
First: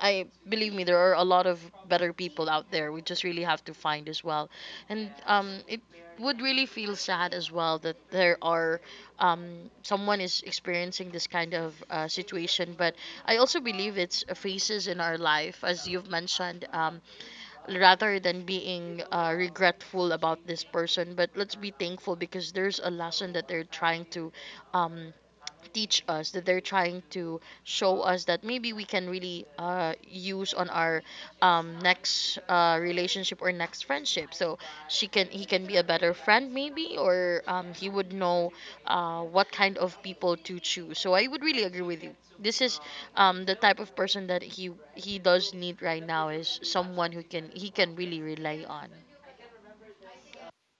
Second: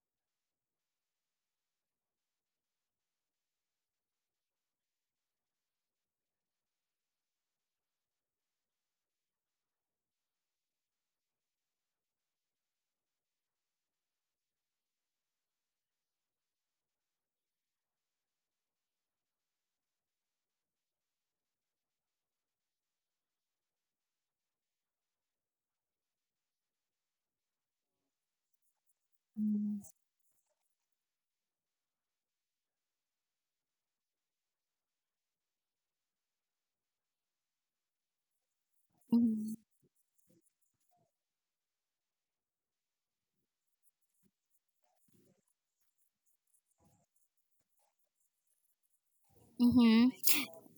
[SPEAKER 2] I believe me, there are a lot of better people out there. We just really have to find as well, and it would really feel sad as well that there are someone is experiencing this kind of situation. But I also believe it's phases in our life, as you've mentioned, rather than being regretful about this person. But let's be thankful because there's a lesson that they're trying to um, teach us, that they're trying to show us that maybe we can really use on our next relationship or next friendship, so she can he can be a better friend maybe, or he would know what
[SPEAKER 1] Mm-hmm.
[SPEAKER 2] kind of people to choose. So I would really agree with you, this is the type of person that he does need right now is someone who can he can really rely on.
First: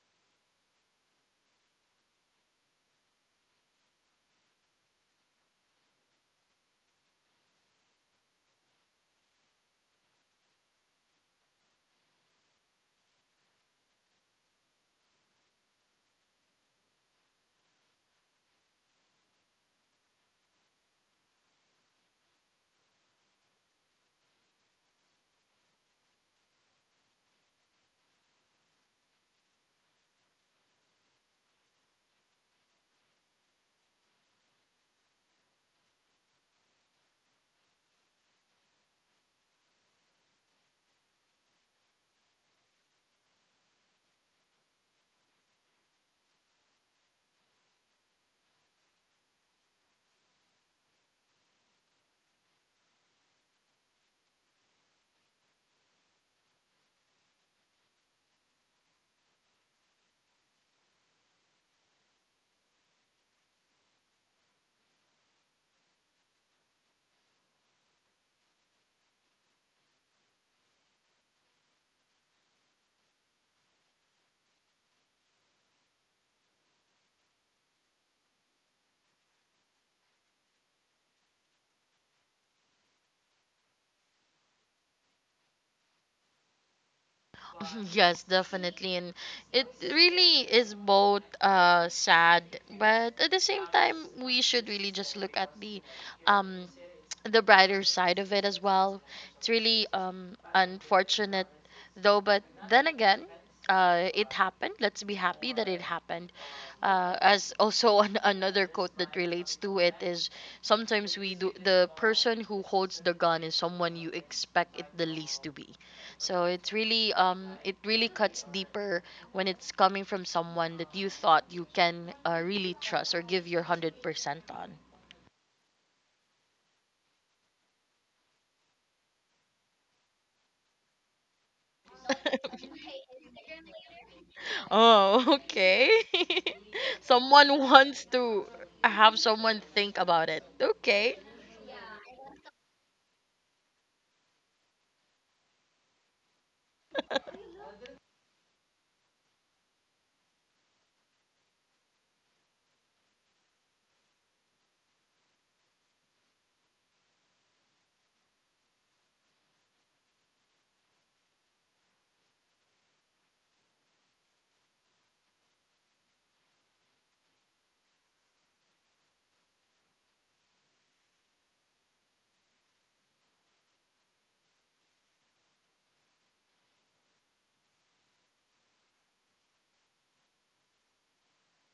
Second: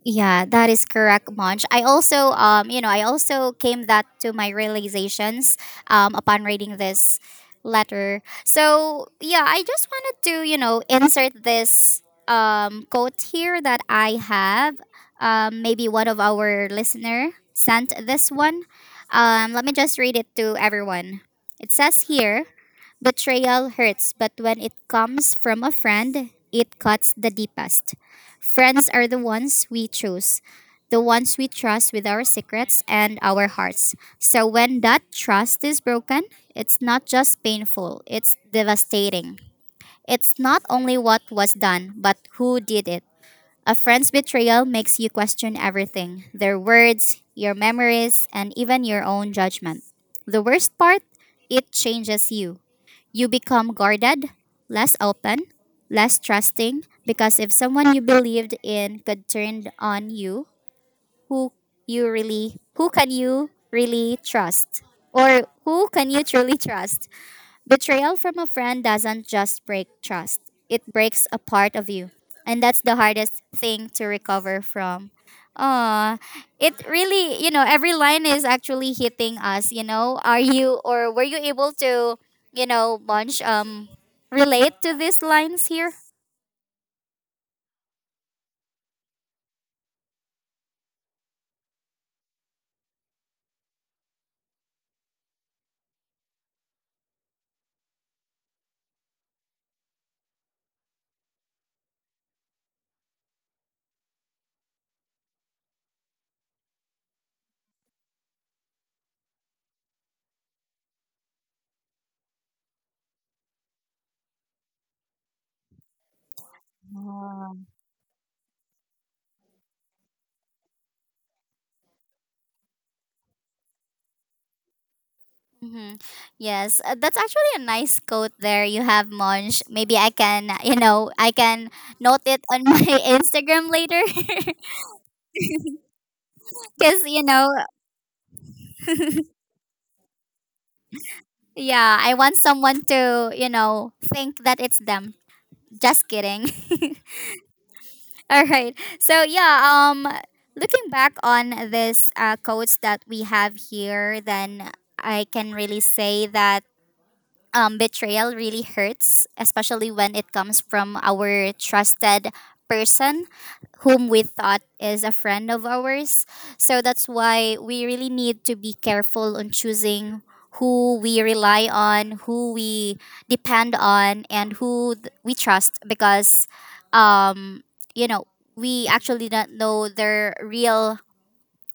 [SPEAKER 1] Yeah, that is correct, Munch. I also came that to my realizations upon reading this letter. So yeah, I just wanted to, insert this quote here that I have. Maybe one of our listener sent this one. Let me just read it to everyone. It says here. Betrayal hurts, but when it comes from a friend, it cuts the deepest. Friends are the ones we choose, the ones we trust with our secrets and our hearts. So when that trust is broken, it's not just painful, it's devastating. It's not only what was done, but who did it. A friend's betrayal makes you question everything: their words, your memories, and even your own judgment. The worst part, it changes you. You become guarded, less open, less trusting, because if someone you believed in could turn on you, who who can you really trust? Or who can you truly trust? Betrayal from a friend doesn't just break trust, it breaks a part of you. And that's the hardest thing to recover from. Uh, it really, every line is actually hitting us. Are you or Were you able to, bunch relate to these lines here?
[SPEAKER 2] (laughs) Yes, definitely. And it really is both sad, but at the same time, we should really just look at um, the brighter side of it as well. It's really unfortunate, though, but then again, it happened. Let's be happy that it happened. As also (laughs) another quote that relates to it is sometimes we do the person who holds the gun is someone you expect it the least to be. So it's really it really cuts deeper when it's coming from someone that you thought you can really trust or give your 100% on.
[SPEAKER 1] Mm-hmm. Yes, that's actually a nice quote there you have, Monch. Maybe I can note it on my
[SPEAKER 2] (laughs)
[SPEAKER 1] (laughs) Instagram later. (laughs)
[SPEAKER 2] Oh, okay. (laughs)
[SPEAKER 1] Because, you know,
[SPEAKER 2] someone wants to have someone think about it. Okay.
[SPEAKER 1] Yeah, I want someone to, think that it's them. Just kidding. (laughs) All right. So yeah, looking back on this quotes that we have here, then I can really say that betrayal really hurts, especially when it comes from our trusted person whom we thought is a friend of ours. So that's why we really need to be careful on choosing who we rely on, who we depend on, and who we trust, because, um, you know, we actually don't know their real,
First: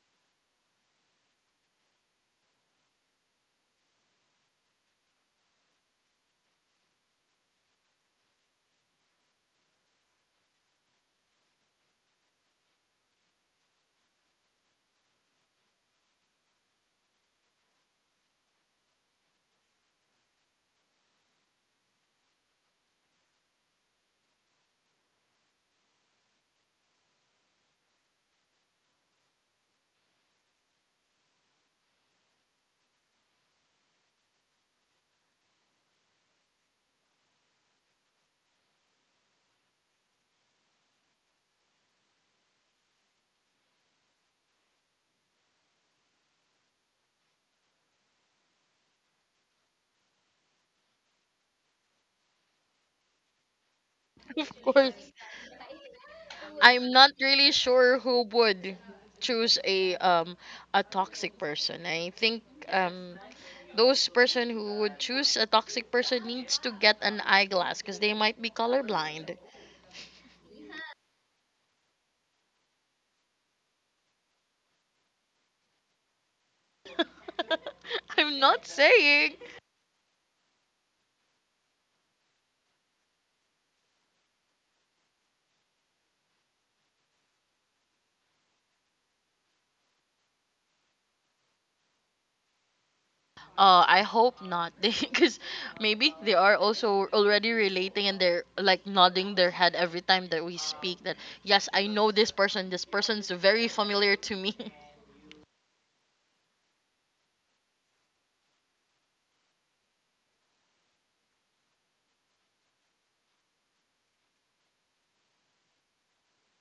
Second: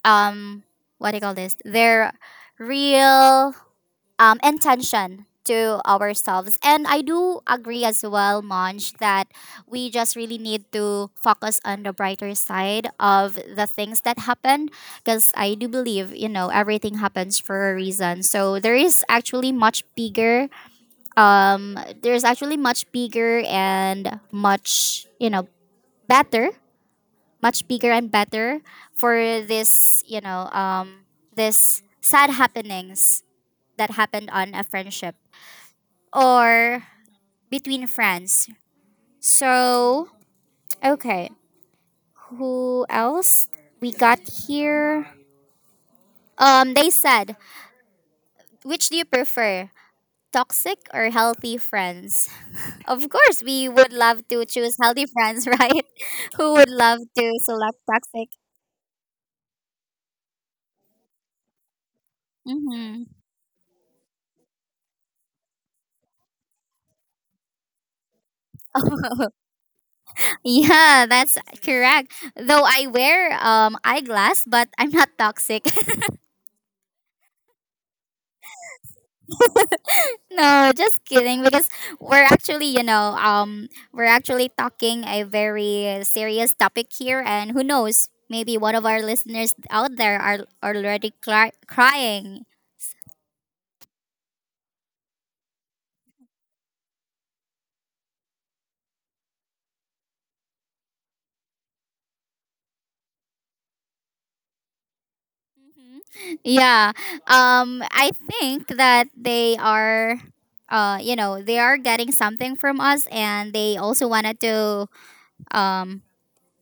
[SPEAKER 1] um, what do you call this? Their real intention to ourselves. And I do agree as well, Monch, that we just really need to focus on the brighter side of the things that happened, because I do believe, everything happens for a reason. So there is actually there's actually much bigger and much, better, much bigger and better for this sad happenings that happened on a friendship or between friends. So, okay, who else we got here? They said, which do you prefer, toxic or healthy friends? (laughs) Of course, we would love
[SPEAKER 2] (laughs)
[SPEAKER 1] to
[SPEAKER 2] Of
[SPEAKER 1] choose healthy
[SPEAKER 2] course.
[SPEAKER 1] friends, (laughs) right? Who would
[SPEAKER 2] I'm
[SPEAKER 1] love
[SPEAKER 2] not
[SPEAKER 1] to
[SPEAKER 2] really
[SPEAKER 1] select
[SPEAKER 2] sure who
[SPEAKER 1] toxic?
[SPEAKER 2] would choose a a toxic person. I think
[SPEAKER 1] Hmm.
[SPEAKER 2] um those person who would choose a toxic person needs to get an eyeglass because they might be colorblind.
[SPEAKER 1] (laughs) Yeah, that's correct. Though I wear eyeglass, but I'm not toxic.
[SPEAKER 2] (laughs) I'm not saying.
[SPEAKER 1] No, just kidding, because we're actually talking a very serious topic here, and who knows, maybe one of our listeners out there are already crying.
[SPEAKER 2] I hope not, (laughs) because maybe they are also already relating and they're like nodding their head every time that we speak. That yes, I know this person. This person's very familiar to me.
[SPEAKER 1] Mhm. Yeah. I think that they are you know, they are getting something from us, and they also wanted to um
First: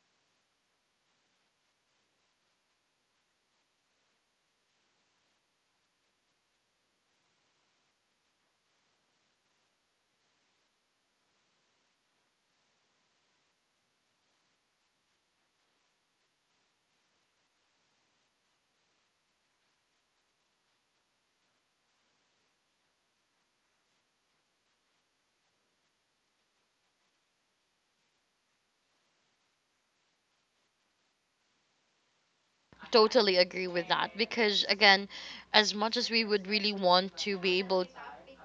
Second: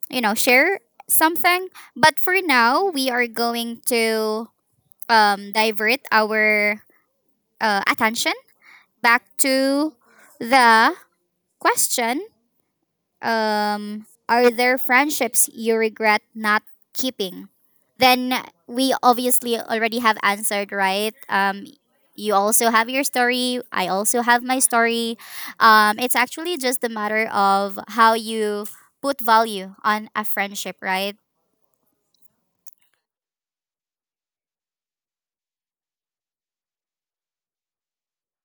[SPEAKER 1] you know, share something. But for now, we are going to divert our attention back to the question, are there friendships you regret not keeping? Then we obviously already have answered, right? You also have your story. I also have my story. It's actually just a matter of how you put value on a friendship, right?
[SPEAKER 2] (laughs) totally agree with that because again, as much as we would really want to be able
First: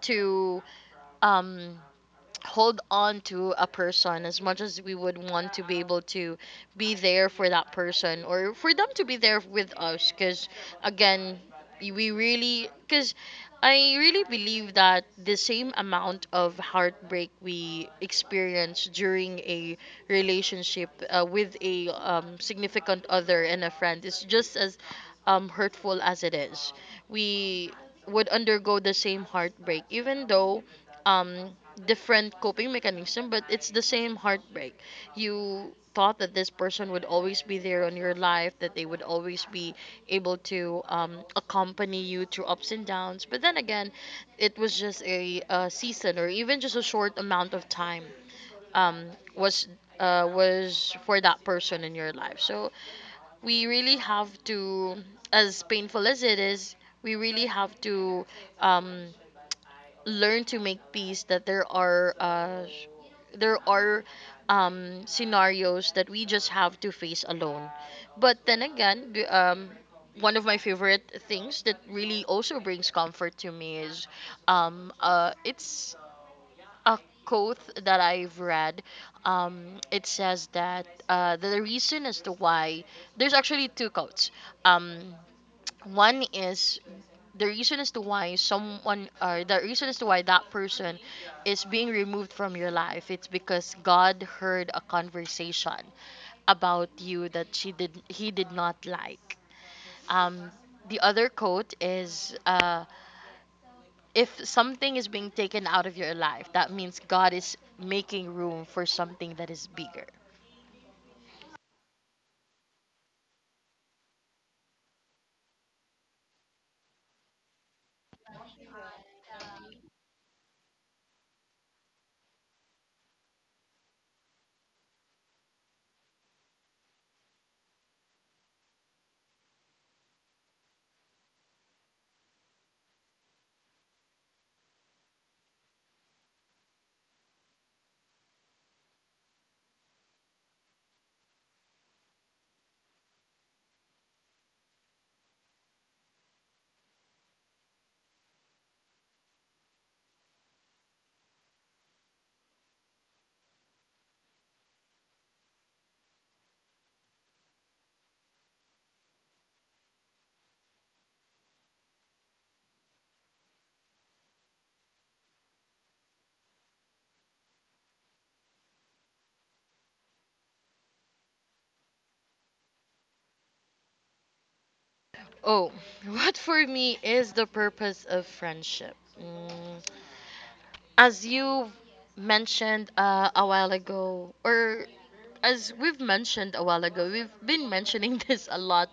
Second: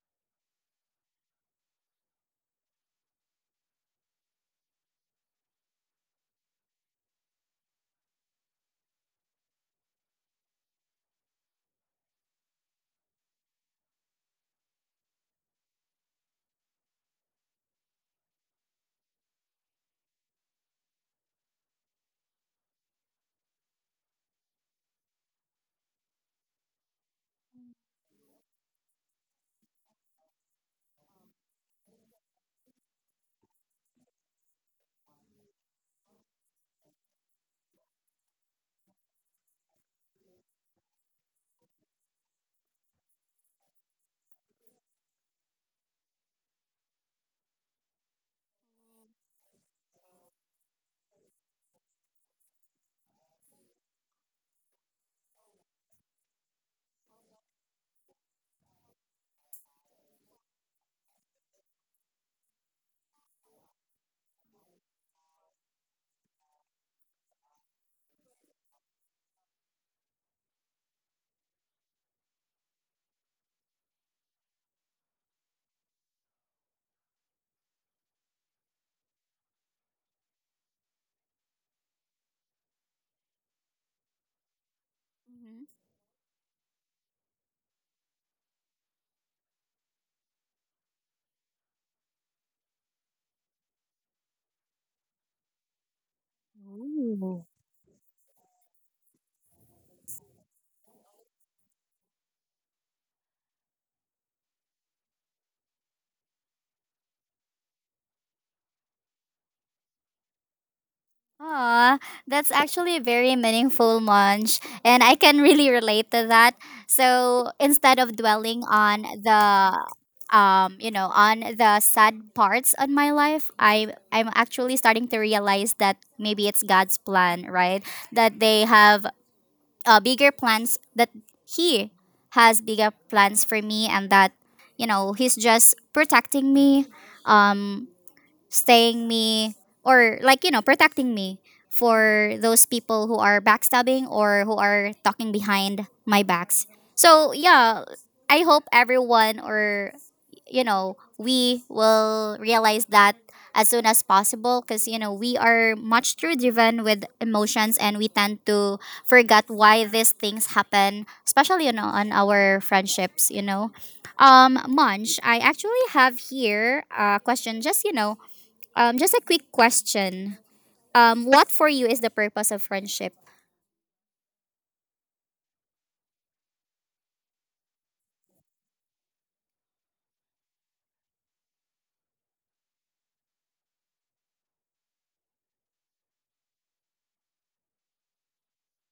[SPEAKER 2] to um hold on to a person, as much as we would want to be able to be there for that person or for them to be there with us, because again we really because I really believe that the same amount of heartbreak we experience during a relationship with a significant other and a friend is just as hurtful as it is. We would undergo the same heartbreak, even though um different coping mechanism, but it's the same heartbreak. You thought that this person would always be there on your life, that they would always be able to accompany you through ups and downs, but then again it was just a season or even just a short amount of time um, was was for that person in your life. So we really have to, as painful as it is, we really have to um, learn to make peace that there are there are scenarios that we just have to face alone. But then again, one of my favorite things that really also brings comfort to me is it's a quote that I've read. It says that the reason as to why there's actually two quotes. Um, one is the reason as to why someone, or the reason as to why that person is being removed from your life, it's because God heard a conversation about you
[SPEAKER 1] Mhm.
[SPEAKER 2] that she did he did not like. um the other quote is if something is being taken out of your life, that means God is making room for something that is bigger.
[SPEAKER 1] Aw, that's actually a very meaningful munch, and I can really relate to that. So instead of dwelling on on the sad parts on my life, I'm actually starting to realize that maybe it's God's plan, right? That they have bigger plans. That He has bigger plans for me, and that you know He's just protecting me, um, staying me, or like you know protecting me, for those people who are backstabbing or who are talking behind my backs. So yeah, I hope everyone, or you know, we will realize that as soon as possible, because you know we are much too driven with emotions and we tend to forget why these things happen, especially you know on our friendships. Munch, I actually have here a question. Just you know Just a quick question. What for you is the purpose of friendship? (laughs)
[SPEAKER 2] Oh (laughs) what for me is the purpose of friendship. Mm, as you mentioned a while ago, or as we've mentioned a while ago, we've been mentioning (laughs) this a lot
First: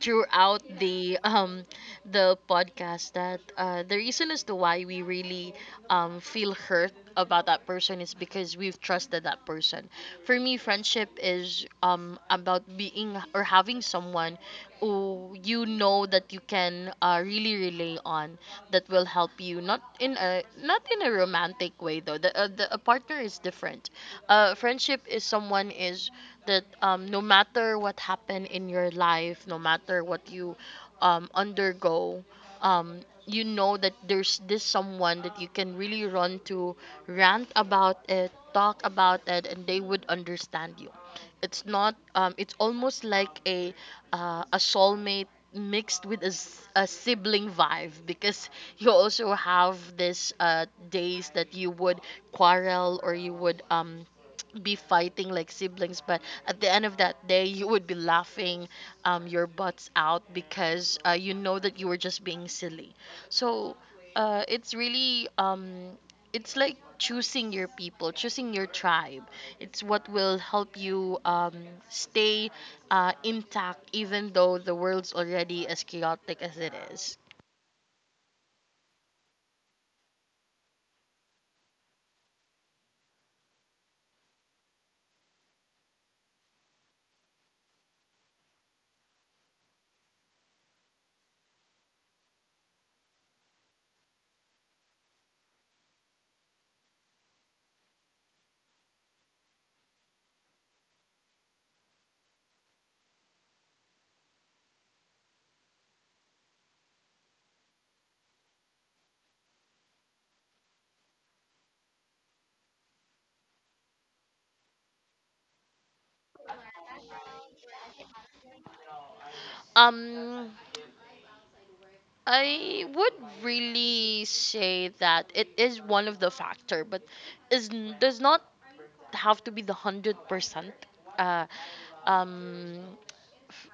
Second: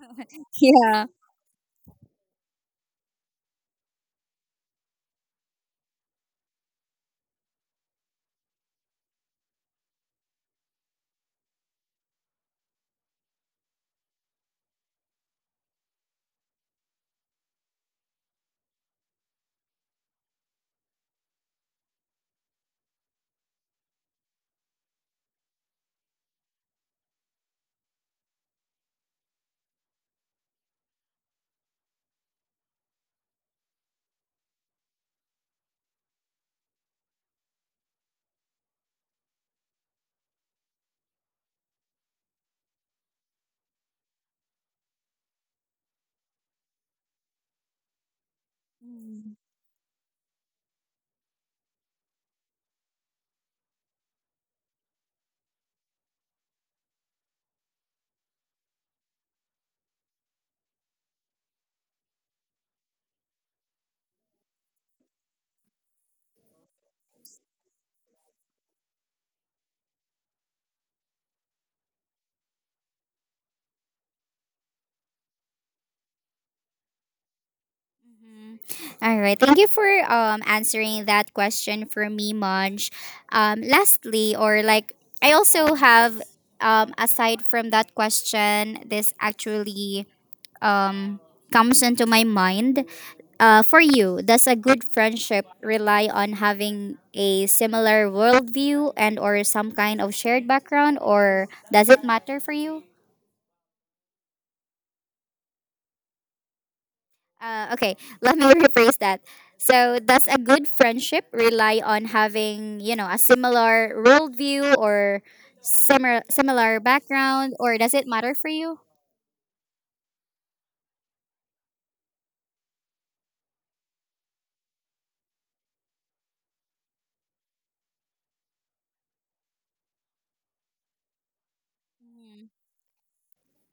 [SPEAKER 2] throughout
[SPEAKER 1] Yeah.
[SPEAKER 2] the podcast, that the reason as to why we really feel hurt about that person is because we've trusted that person. For me, friendship is about being or having someone who you know that you can really rely on that will help you not in a romantic way, though the a partner is different. Friendship is someone is that no matter what happened in your life, no matter what you undergo, you know that there's this someone that you can really run to, rant about it, talk about it, and they would understand you. It's not. It's almost like a soulmate mixed with a, a sibling vibe, because you also
[SPEAKER 1] Mhm.
[SPEAKER 2] have this days that you would quarrel, or you would be fighting like siblings, but at the end of that day you would be laughing your butts out because you know that you were just being silly. So uh, it's really um, it's like choosing your people, choosing your tribe. It's what will help you stay intact, even though the world's already as chaotic as it is.
[SPEAKER 1] All right. Thank you for answering that question for me, Munch. Lastly, or like, I also have, aside from that question, this actually, um, comes into my mind. For you, does a good friendship rely on having a similar worldview and or some kind of shared background, or does it matter for you? Okay, (laughs) let me rephrase that. So, does a good friendship rely on having you know a similar worldview, or similar background, or does it matter for you?
[SPEAKER 2] um I would really say that it is one of the factor, but does not have to be the 100%. Uh, um,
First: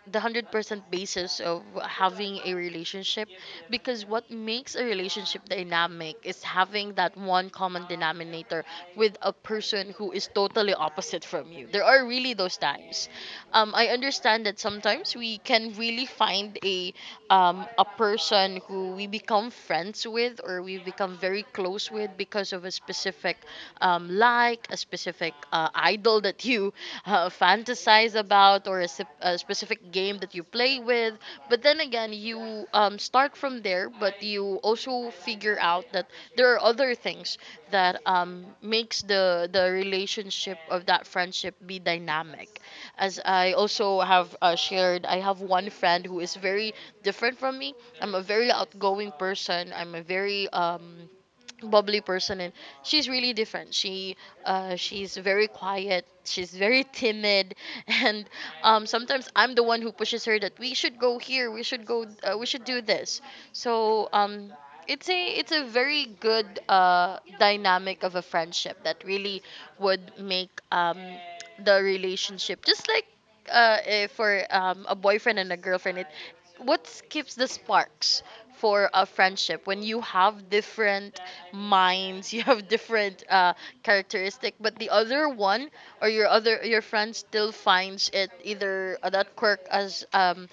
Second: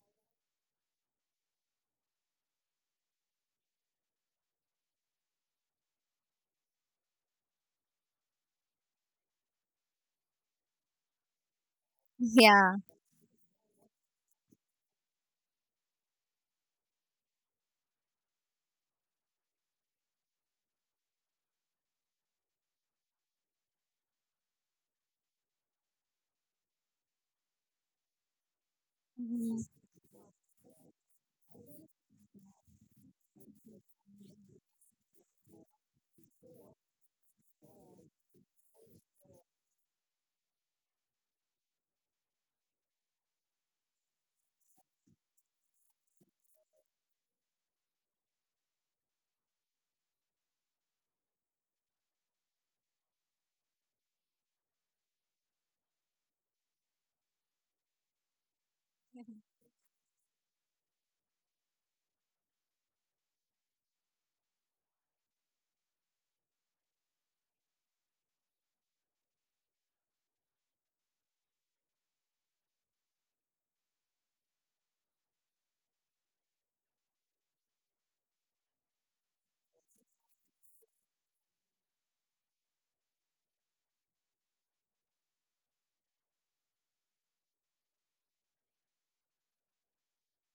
[SPEAKER 2] the 100% basis of having a relationship, because what makes a relationship dynamic is having that one common denominator with a person who is totally opposite from you. There are really those
[SPEAKER 1] Yeah.
[SPEAKER 2] times I understand that sometimes we can really find a person who we become friends with, or we become very close with, because of a specific like a specific idol that you fantasize about, or a, a specific game that you play with. But then again, you start from there, but you also figure out that there are other things that makes the relationship of that friendship be dynamic. As I also have shared, I have one friend who is very different from me. I'm a very outgoing person. I'm a very bubbly person, and she's really different. She she's very quiet, she's very timid, (laughs) and sometimes I'm the one who pushes her that we should go here, we should go, we should do this. So it's a very good dynamic of a friendship that really would make the relationship just like for a boyfriend and a girlfriend, it what keeps the sparks for a friendship when you have different minds, (laughs) you have different characteristic, but the other one or your other your friend still finds it either that quirk um,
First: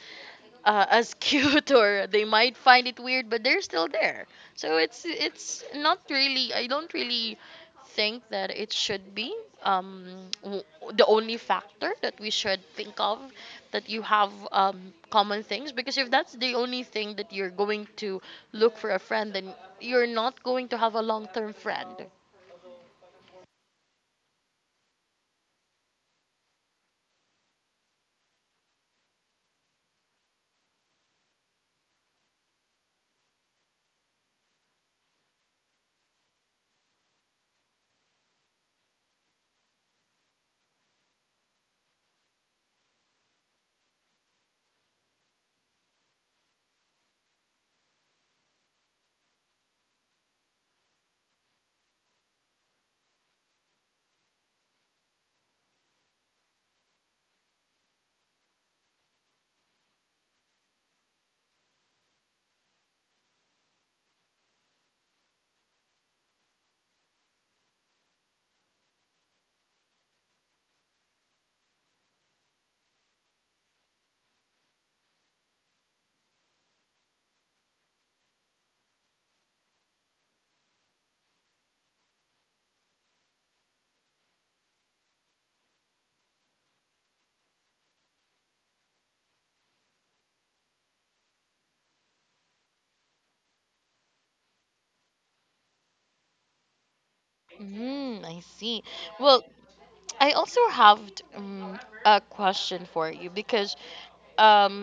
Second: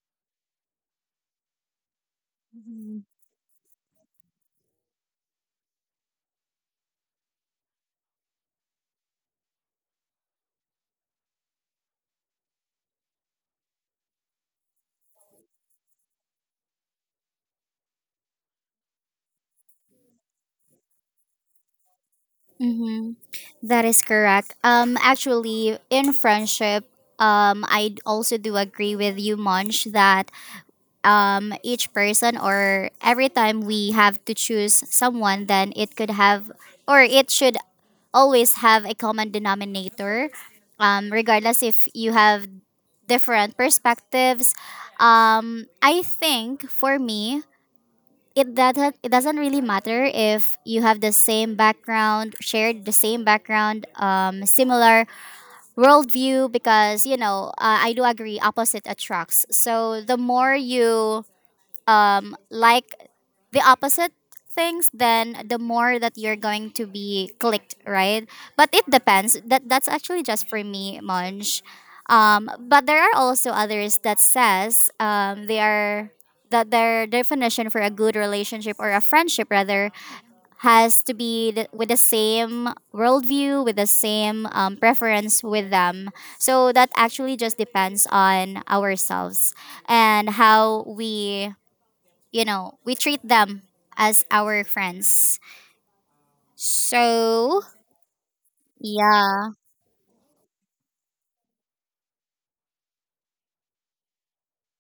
[SPEAKER 2] uh, as (laughs) cute, or they might find it weird, but they're still there. So it's not really. I don't really think that it should be um, w- the only factor that we should think of, that you have common things, because if that's the only thing that you're going to look for a friend, then you're not going to have a long-term friend.
[SPEAKER 1] That is correct. Actually, in friendship, I also do agree with you, Munch, that each person, or every time we have to choose someone, then it could have, or it should always have a common denominator, regardless if you have different perspectives. I think for me, it doesn't really matter if you have the same background, similar worldview, because you know I do agree opposite attracts, so the more you like the opposite things, then the more that you're going to be clicked, right? But it depends. That that's actually just for me, Monj. But there are also others that says they are, that their definition for a good relationship, or a friendship rather, has to be with the same worldview, with the same preference with them. So that actually just depends on ourselves and how we you know, we treat them as our friends. So,
[SPEAKER 2] Mm, I see. Well,
[SPEAKER 1] yeah.
[SPEAKER 2] I also have a question for you, because um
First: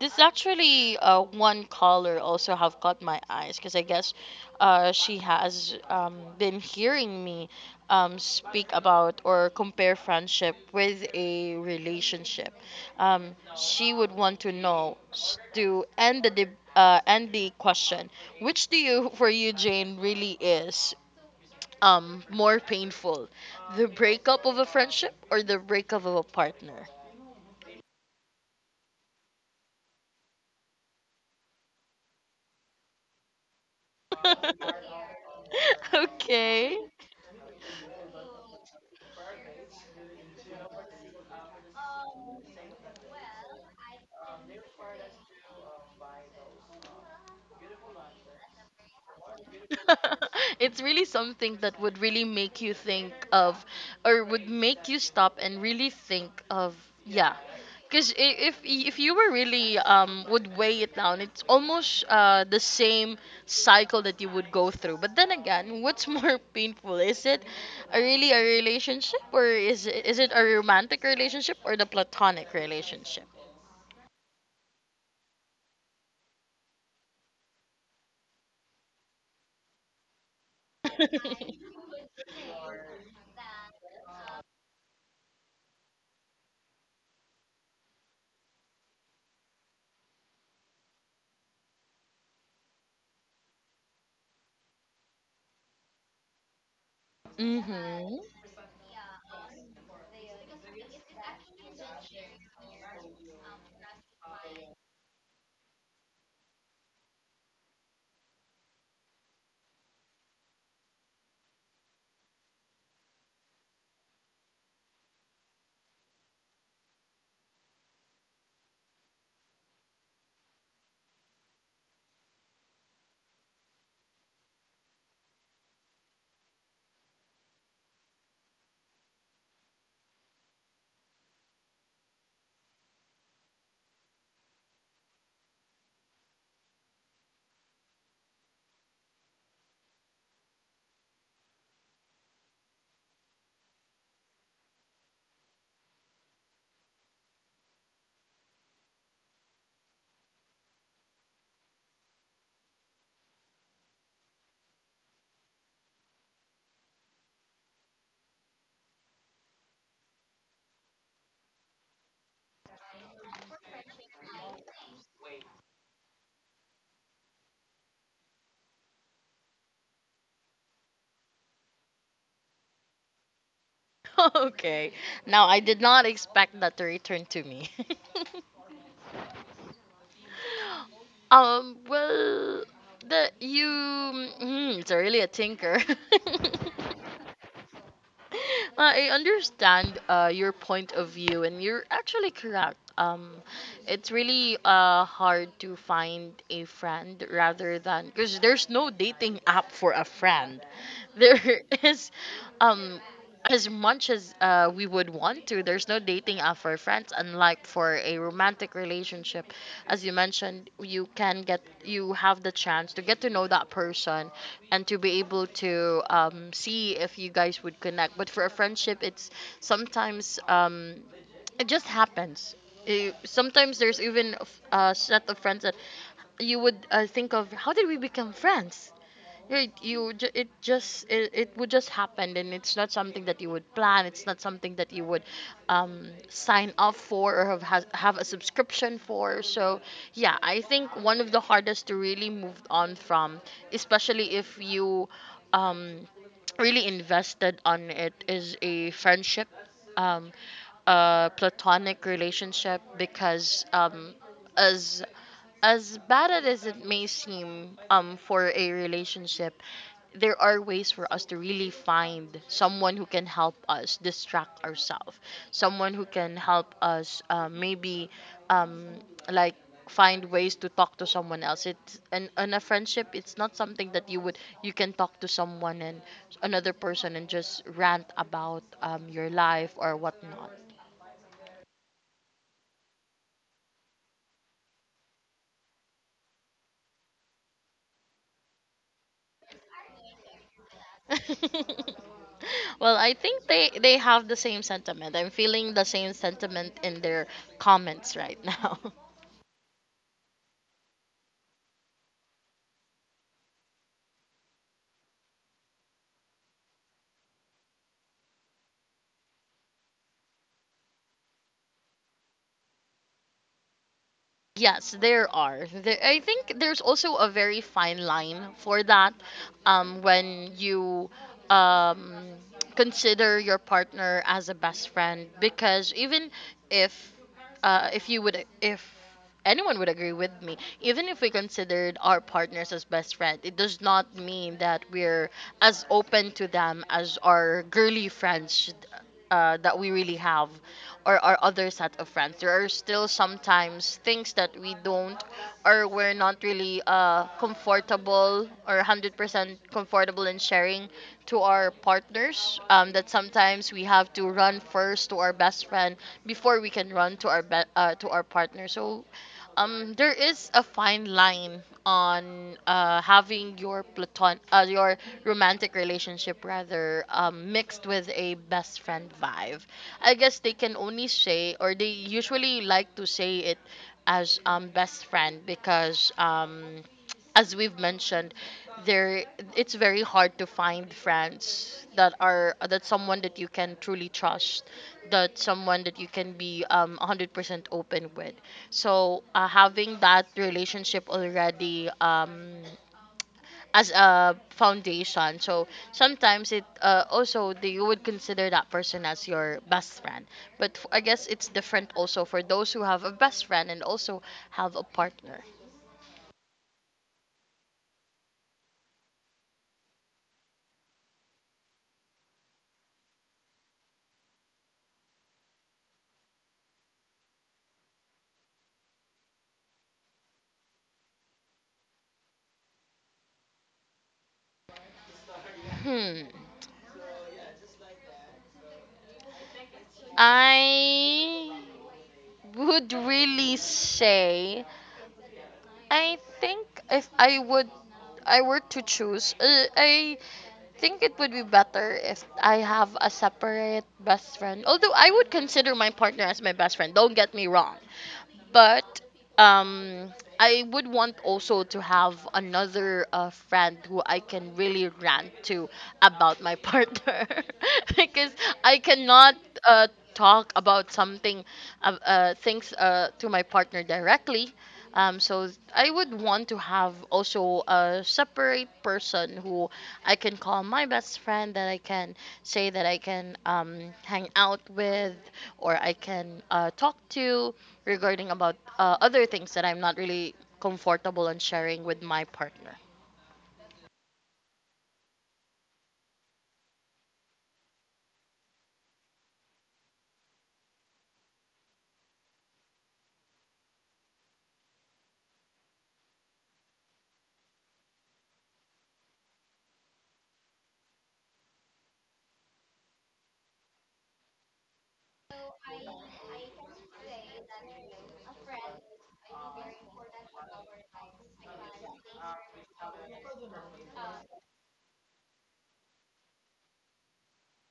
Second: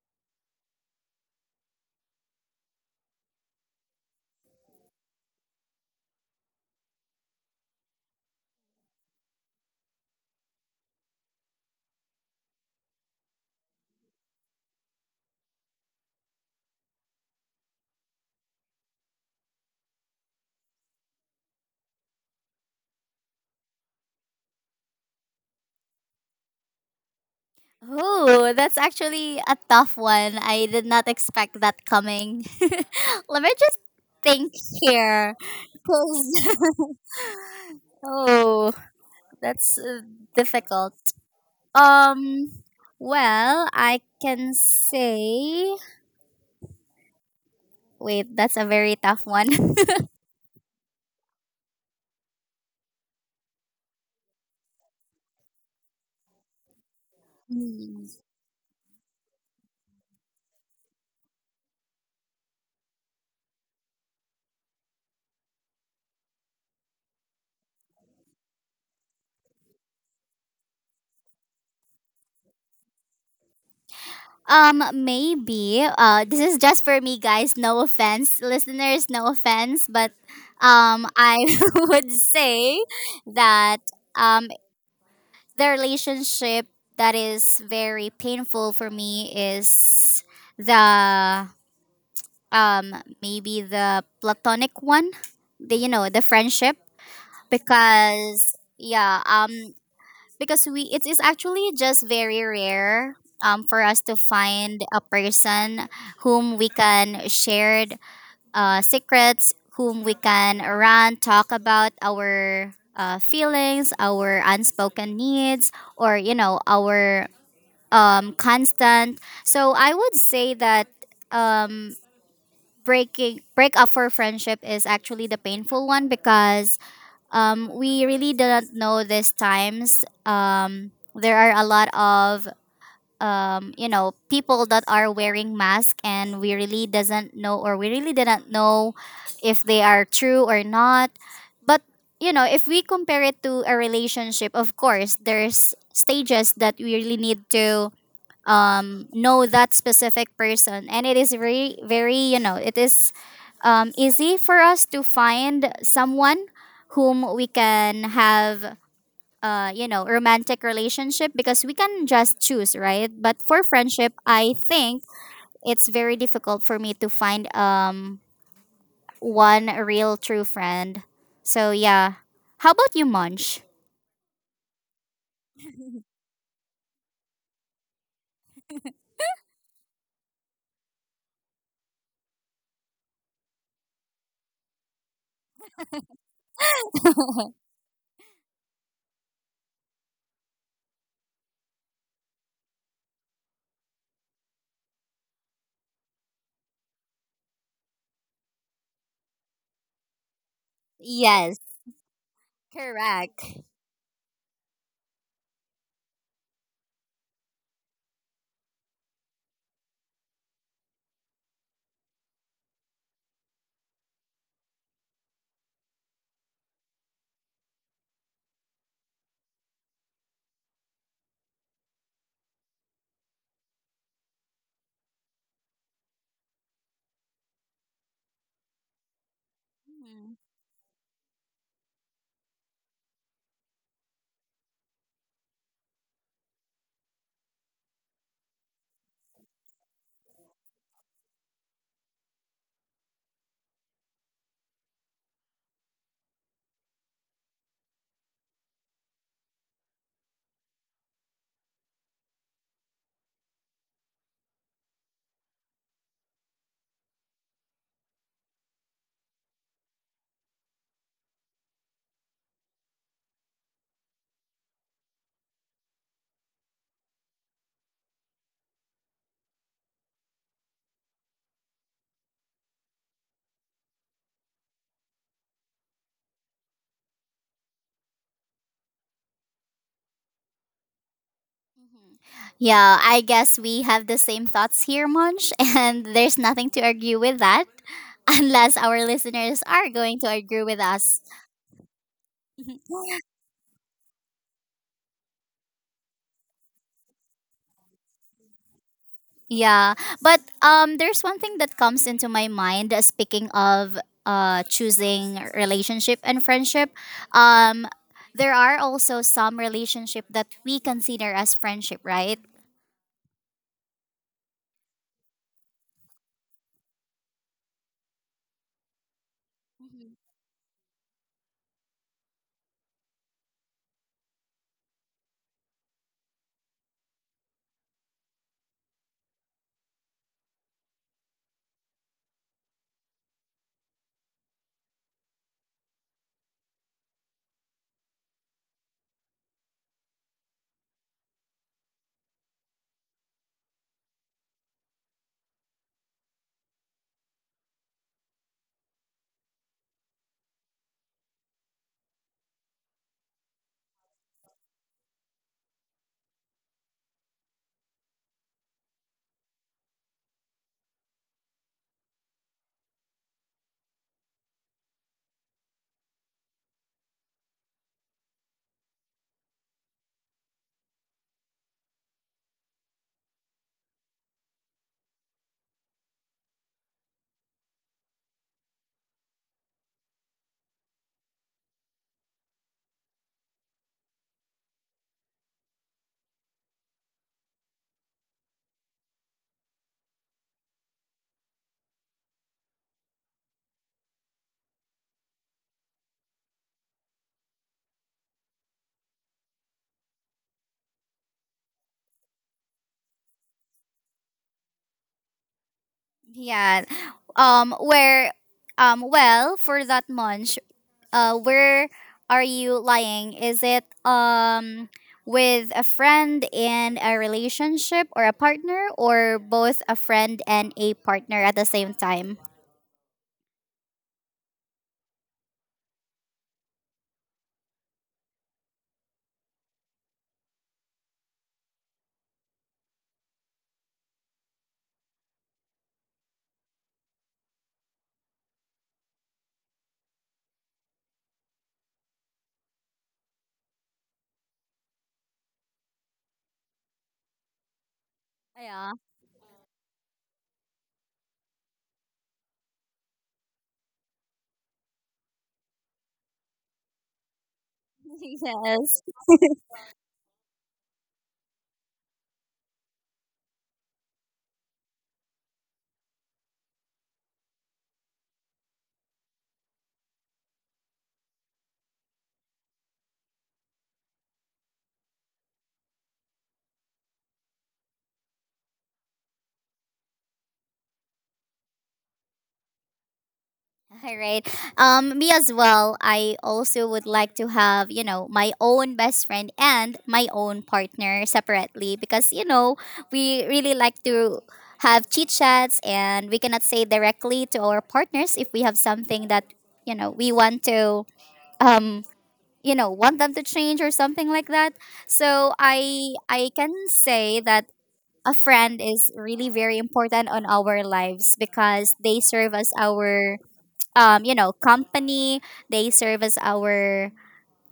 [SPEAKER 2] this actually one caller also have caught my eyes, because I guess she has been hearing me speak about or compare friendship with a relationship. She would want to know to end the end the question. Which do you (laughs) for you, Jane, really is more painful, the breakup of a friendship or the breakup of a partner?
[SPEAKER 1] Oh, that's actually a tough one. I did not expect that coming. (laughs) Let me just think
[SPEAKER 2] (laughs)
[SPEAKER 1] here. 'Cause-
[SPEAKER 2] Okay.
[SPEAKER 1] (laughs) oh, that's difficult. Um, well, I can say, wait, that's a very tough one. (laughs)
[SPEAKER 2] (laughs) It's really something that would really make you think of, or would make you stop and really think of, yeah.
[SPEAKER 1] Hmm.
[SPEAKER 2] Because if you were really would weigh it down, it's almost the same cycle that you would go through. But then again, what's (laughs) more painful, is it a really a relationship, or is it a romantic relationship or the platonic relationship?
[SPEAKER 1] Maybe. This is just for me, guys. No offense, listeners. No offense, but I (laughs)
[SPEAKER 2] (laughs)
[SPEAKER 1] would say that, um, the relationship that is very painful for me is the, um maybe the platonic one, the you know the friendship,
[SPEAKER 2] Mhm.
[SPEAKER 1] because yeah, because we, it is actually just very rare for us to find a person whom we can share secrets, whom we can run, talk about our feelings, our unspoken needs, or you know our constant. So I would say that, um, break up for friendship is actually the painful one, because we really didn't know these times. There are a lot of you know people that are wearing masks, and we really doesn't know, or we really didn't know if they are true or not. But you know, if we compare it to a relationship, of course, there's stages that we really need to know that specific person, and it is very very you know, it is easy for us to find someone whom we can have you know romantic relationship, because we can just choose, right? But for friendship, I think it's very difficult for me to find one real true friend. So yeah, how about you, Munch?
[SPEAKER 2] (laughs) Okay. Now I did not expect that to return to me. (laughs) Well, the you. Mm, it's really a tinker. (laughs) I understand your point of view, and you're actually correct. It's really hard to find a friend rather than, because there's no dating app for a friend.
[SPEAKER 1] Yes,
[SPEAKER 2] There (laughs) is, um,
[SPEAKER 1] correct.
[SPEAKER 2] as much as we would want to, there's no dating app for friends. Unlike for a romantic relationship, as you mentioned, you can get you have the chance to get to know that person and to be able to see if you guys would connect. But for a friendship, it's sometimes it just happens. Eh, sometimes there's even a set of friends that you would think of. How did we become friends? Right, it just it would just happen, and it's not something that you would plan. It's not something that you would sign up for, or have a subscription for. So yeah, I think one of the hardest to really move on from, especially if you um, really invested on it, is a friendship, um, a platonic relationship, because as as bad as it may seem for a relationship, there are ways for us to really find someone who can help us distract ourselves, someone who can help us maybe um, like find ways to talk to someone else. It's and in a friendship, it's not something that you would you can talk to someone and another person and just rant about your life or whatnot.
[SPEAKER 1] Mhm. Yeah, I guess we have the same thoughts here, Munch, (laughs) and there's nothing to argue with that, (laughs) unless our listeners are going to argue with us.
[SPEAKER 2] (laughs) Well,
[SPEAKER 1] (laughs)
[SPEAKER 2] I think they have the same sentiment. I'm feeling the same sentiment in their comments right (laughs) now.
[SPEAKER 1] Yeah, but there's one thing that comes into my mind. Speaking of choosing relationship and friendship, um, there are also some relationship that we consider as friendship, right?
[SPEAKER 2] Yes, there are. I think there's also a very fine line for that
[SPEAKER 1] Mhm.
[SPEAKER 2] when you um, consider your partner as a best friend, because even if if you would if anyone would agree with me, even if we considered our partners as best friend, it does not mean that we're as open to them as our girly friends that we really have, or our other set of friends. There are still sometimes things that we don't, or we're not really comfortable or 100% comfortable in sharing to our partners, that sometimes we have to run first to our best friend before we can run to our to our partner. So there is a fine line on having your platon your romantic relationship rather mixed with a best friend vibe. I guess they can only say, or they usually like to say it as best friend, because as we've mentioned, there it's very hard to find friends that are, that someone that you can truly trust, that someone that you can be 100% open with. So having that relationship already as a foundation, so sometimes it you would consider that person as your best friend. But I guess it's different also for those who have a best friend and also have a partner.
[SPEAKER 1] Yeah, where well, for that month, where are you lying? Is it with a friend in a relationship, or a partner, or both a friend and a partner at the same time?
[SPEAKER 2] Hmm. I would really say I think if I were to choose, I think it would be better if I have a separate best friend. Although I would consider my partner as my best friend, don't get me wrong,
[SPEAKER 1] Yeah.
[SPEAKER 2] but um I would want also to have another friend who I can really rant to about my partner (laughs)
[SPEAKER 1] (laughs)
[SPEAKER 2] because I
[SPEAKER 1] Yes.
[SPEAKER 2] cannot uh, talk about something things to my partner directly. So I would want to have also a separate person who I can call my best friend, that I can say that I can hang out with, or I can talk to regarding about other things that I'm not really comfortable on sharing with my partner.
[SPEAKER 1] (laughs) All right. Me as well. I also would like to have, you know, my own best friend and my own partner separately, because, you know, we really like to have chit chats, and we cannot say directly to our partners if we have something that, you know, we want to, um, you know, want them to change, or something like that. So I can say that a friend is really very important on our lives, because they serve as our you know, company. They serve as our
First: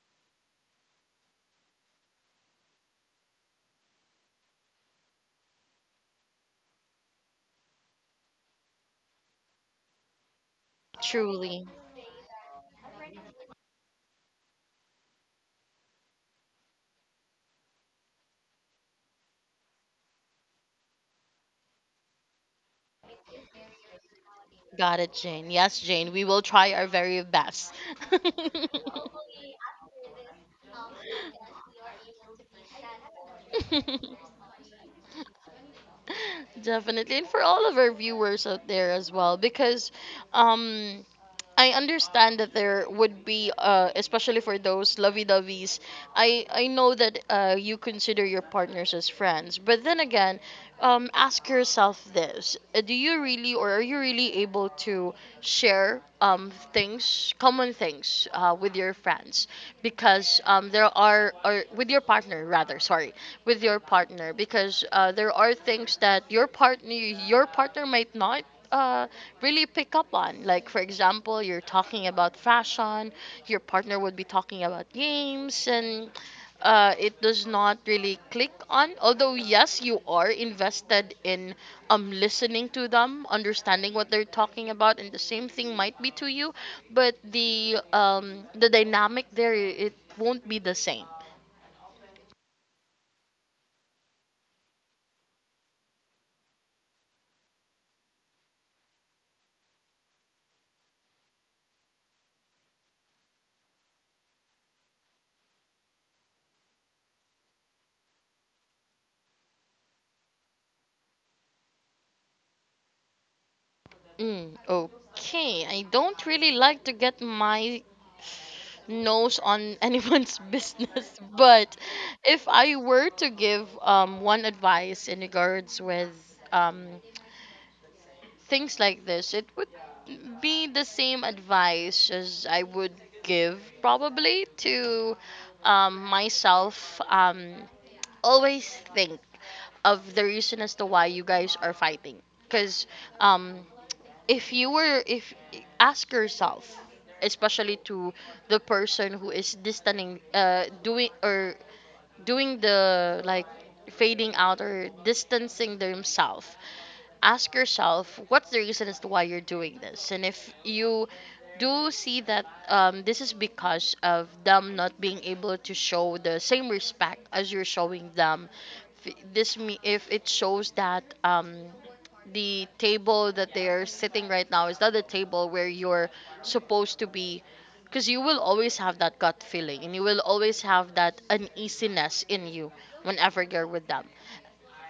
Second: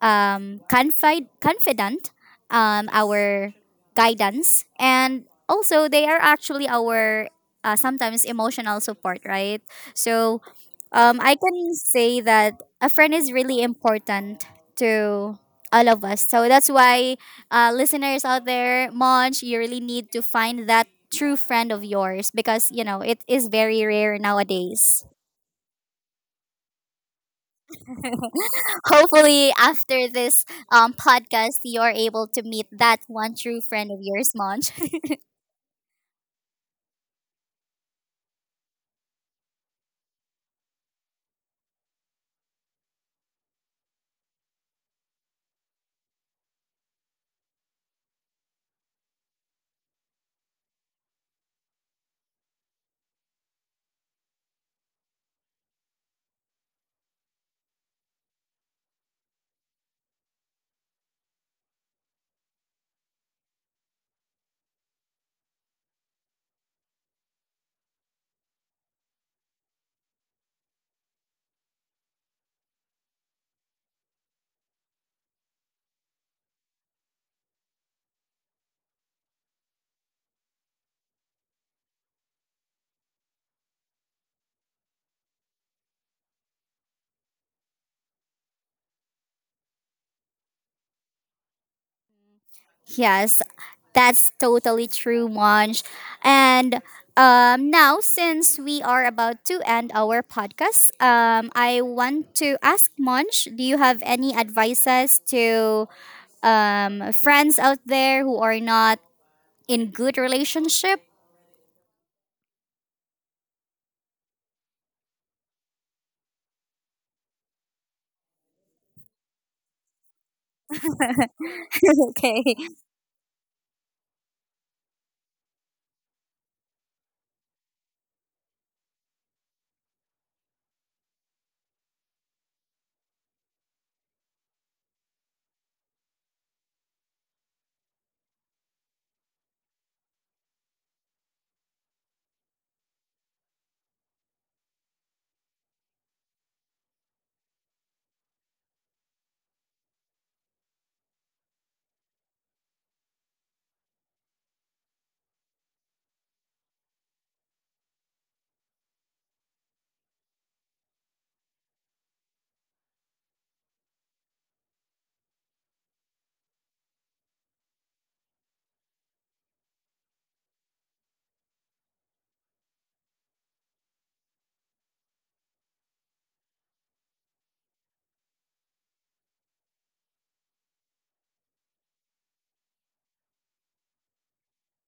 [SPEAKER 1] confidant, our guidance, and also they are actually our sometimes emotional support, right? So I
[SPEAKER 2] Truly.
[SPEAKER 1] can say that a friend is really important to all of us. So that's why, listeners out there, Monch, you really need to find that true friend of yours, because you know it is very rare
[SPEAKER 2] Got
[SPEAKER 1] nowadays.
[SPEAKER 2] it, Jane. Yes, Jane, we will try our very best.
[SPEAKER 1] Hopefully after this podcast, you're able to meet that one true friend of yours,
[SPEAKER 2] (laughs)
[SPEAKER 1] Monch.
[SPEAKER 2] Definitely, and for all of our viewers out there as well, because um, I understand that there would be, especially for those lovey-doveys. I know that you consider your partners as friends, but then again, ask yourself this: do you really, or are you really able to share things, common things, with your friends? Because there are, or with your partner rather, sorry, with your partner, because there are things that your partner might not uh, really pick up on. Like, for example, you're talking about fashion, your partner would be talking about games, and it does not really click on. Although, yes, you are invested in listening to them, understanding what they're talking about, and the same thing might be to you, but the dynamic there, it won't be the same.
[SPEAKER 1] (laughs) Yes, that's totally true, Monch. And now, since we are about to end our podcast, I want to ask Monch, do you have any advices to friends out there who are not in good relationship?
[SPEAKER 2] Mm, okay, I don't really like to get my nose on (laughs) anyone's business, but
[SPEAKER 1] (laughs)
[SPEAKER 2] if
[SPEAKER 1] Okay.
[SPEAKER 2] I were to give one advice in regards with um, things like this, it would be the same advice as I would give probably to myself. Always think of the reason as to why you guys are fighting, because um if you were if ask yourself, especially to the person who is distancing, doing or doing the like fading out or distancing themselves. Ask yourself, what's the reason as to why you're doing this? And if you do see that this is because of them not being able to show the same respect as you're showing them, f- this me if it shows that the table that they are sitting right now is not the table where you're supposed to be, because you will always have that gut feeling and you will always have that uneasiness in you whenever you're with them.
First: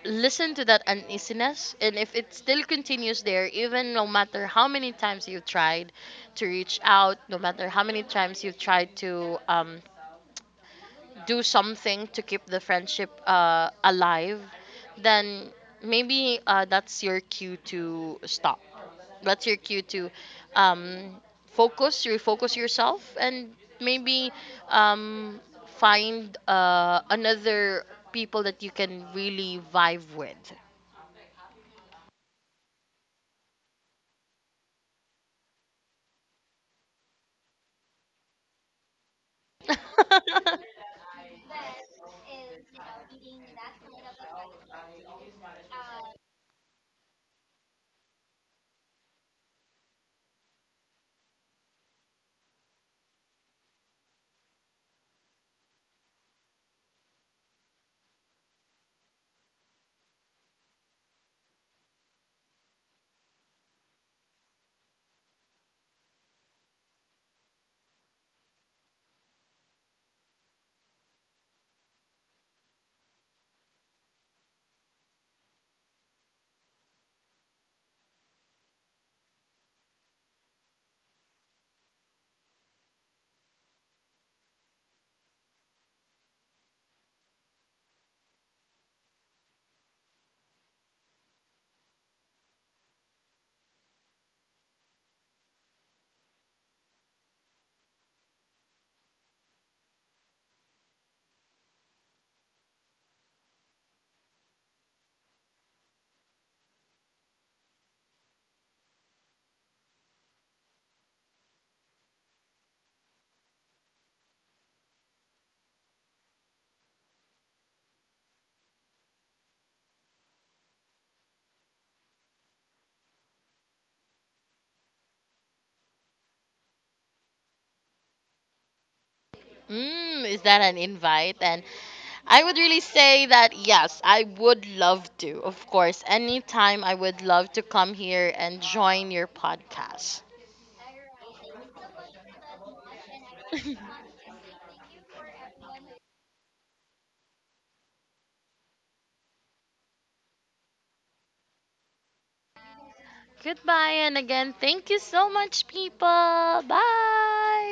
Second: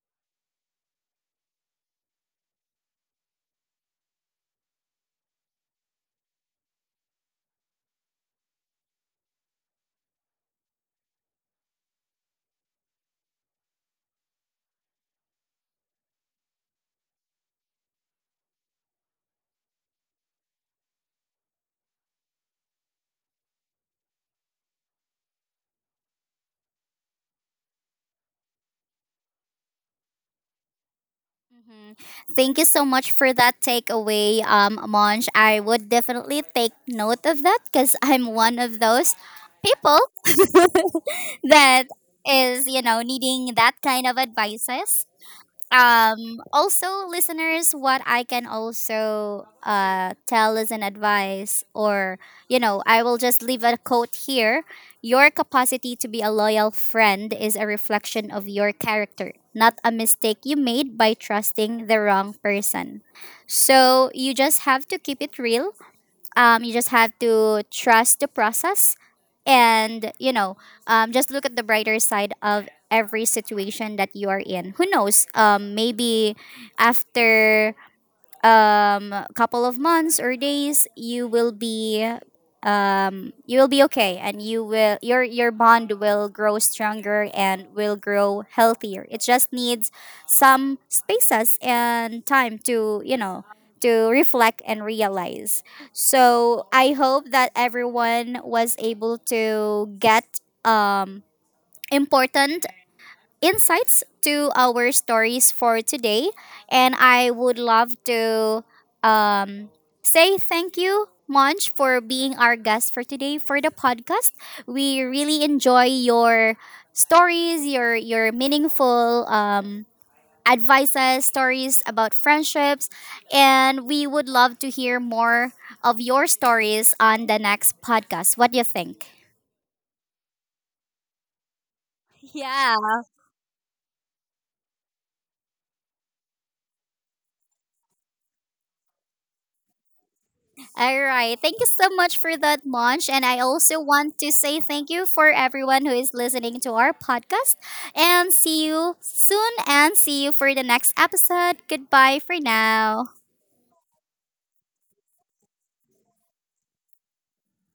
[SPEAKER 2] Listen to that uneasiness, and if it still continues there, even no matter how many times you tried to reach out, no matter how many times you've tried to do something to keep the friendship alive, then maybe that's your cue to stop. That's your cue to um, focus, refocus yourself, and maybe um, find another people that you can really vibe with.
[SPEAKER 1] Thank you so much for that takeaway, Monj. I would definitely take note of that, because I'm one of those people
[SPEAKER 2] (laughs)
[SPEAKER 1] that is, you know, needing that kind of advices. Also, listeners, what I can also tell as an advice, or you know, I will just leave a quote here. Your capacity to be a loyal friend is a reflection of your character, not a mistake you made by trusting the wrong person. So you just have to keep it real. You just have to trust the process, and you know, just look at the brighter side of every situation that you are in. Who knows, maybe after a couple of months or days, you will be, you will be okay, and your bond will grow stronger and will grow healthier. It just needs some spaces and time to you know, to reflect and realize. So I hope that everyone was able to get important insights to our stories for today. And I would love to um, say thank you, Monch, for being our guest for today for the podcast. We really enjoy your stories, your meaningful advices, stories about friendships, and we would love to hear more of your stories on the next podcast. What do you think?
[SPEAKER 2] Mm, is that an invite? And I would
[SPEAKER 1] Yeah.
[SPEAKER 2] really say that yes, I would love to. Of course, anytime I would love to come here and join your podcast.
[SPEAKER 1] All right. Thank you so much for that, Munch. And I also
[SPEAKER 2] (laughs)
[SPEAKER 1] want to say thank you for everyone who is listening to our podcast. And see you soon, and see you for the next episode. Goodbye for now.
[SPEAKER 2] Goodbye, and again, thank you so much, people. Bye.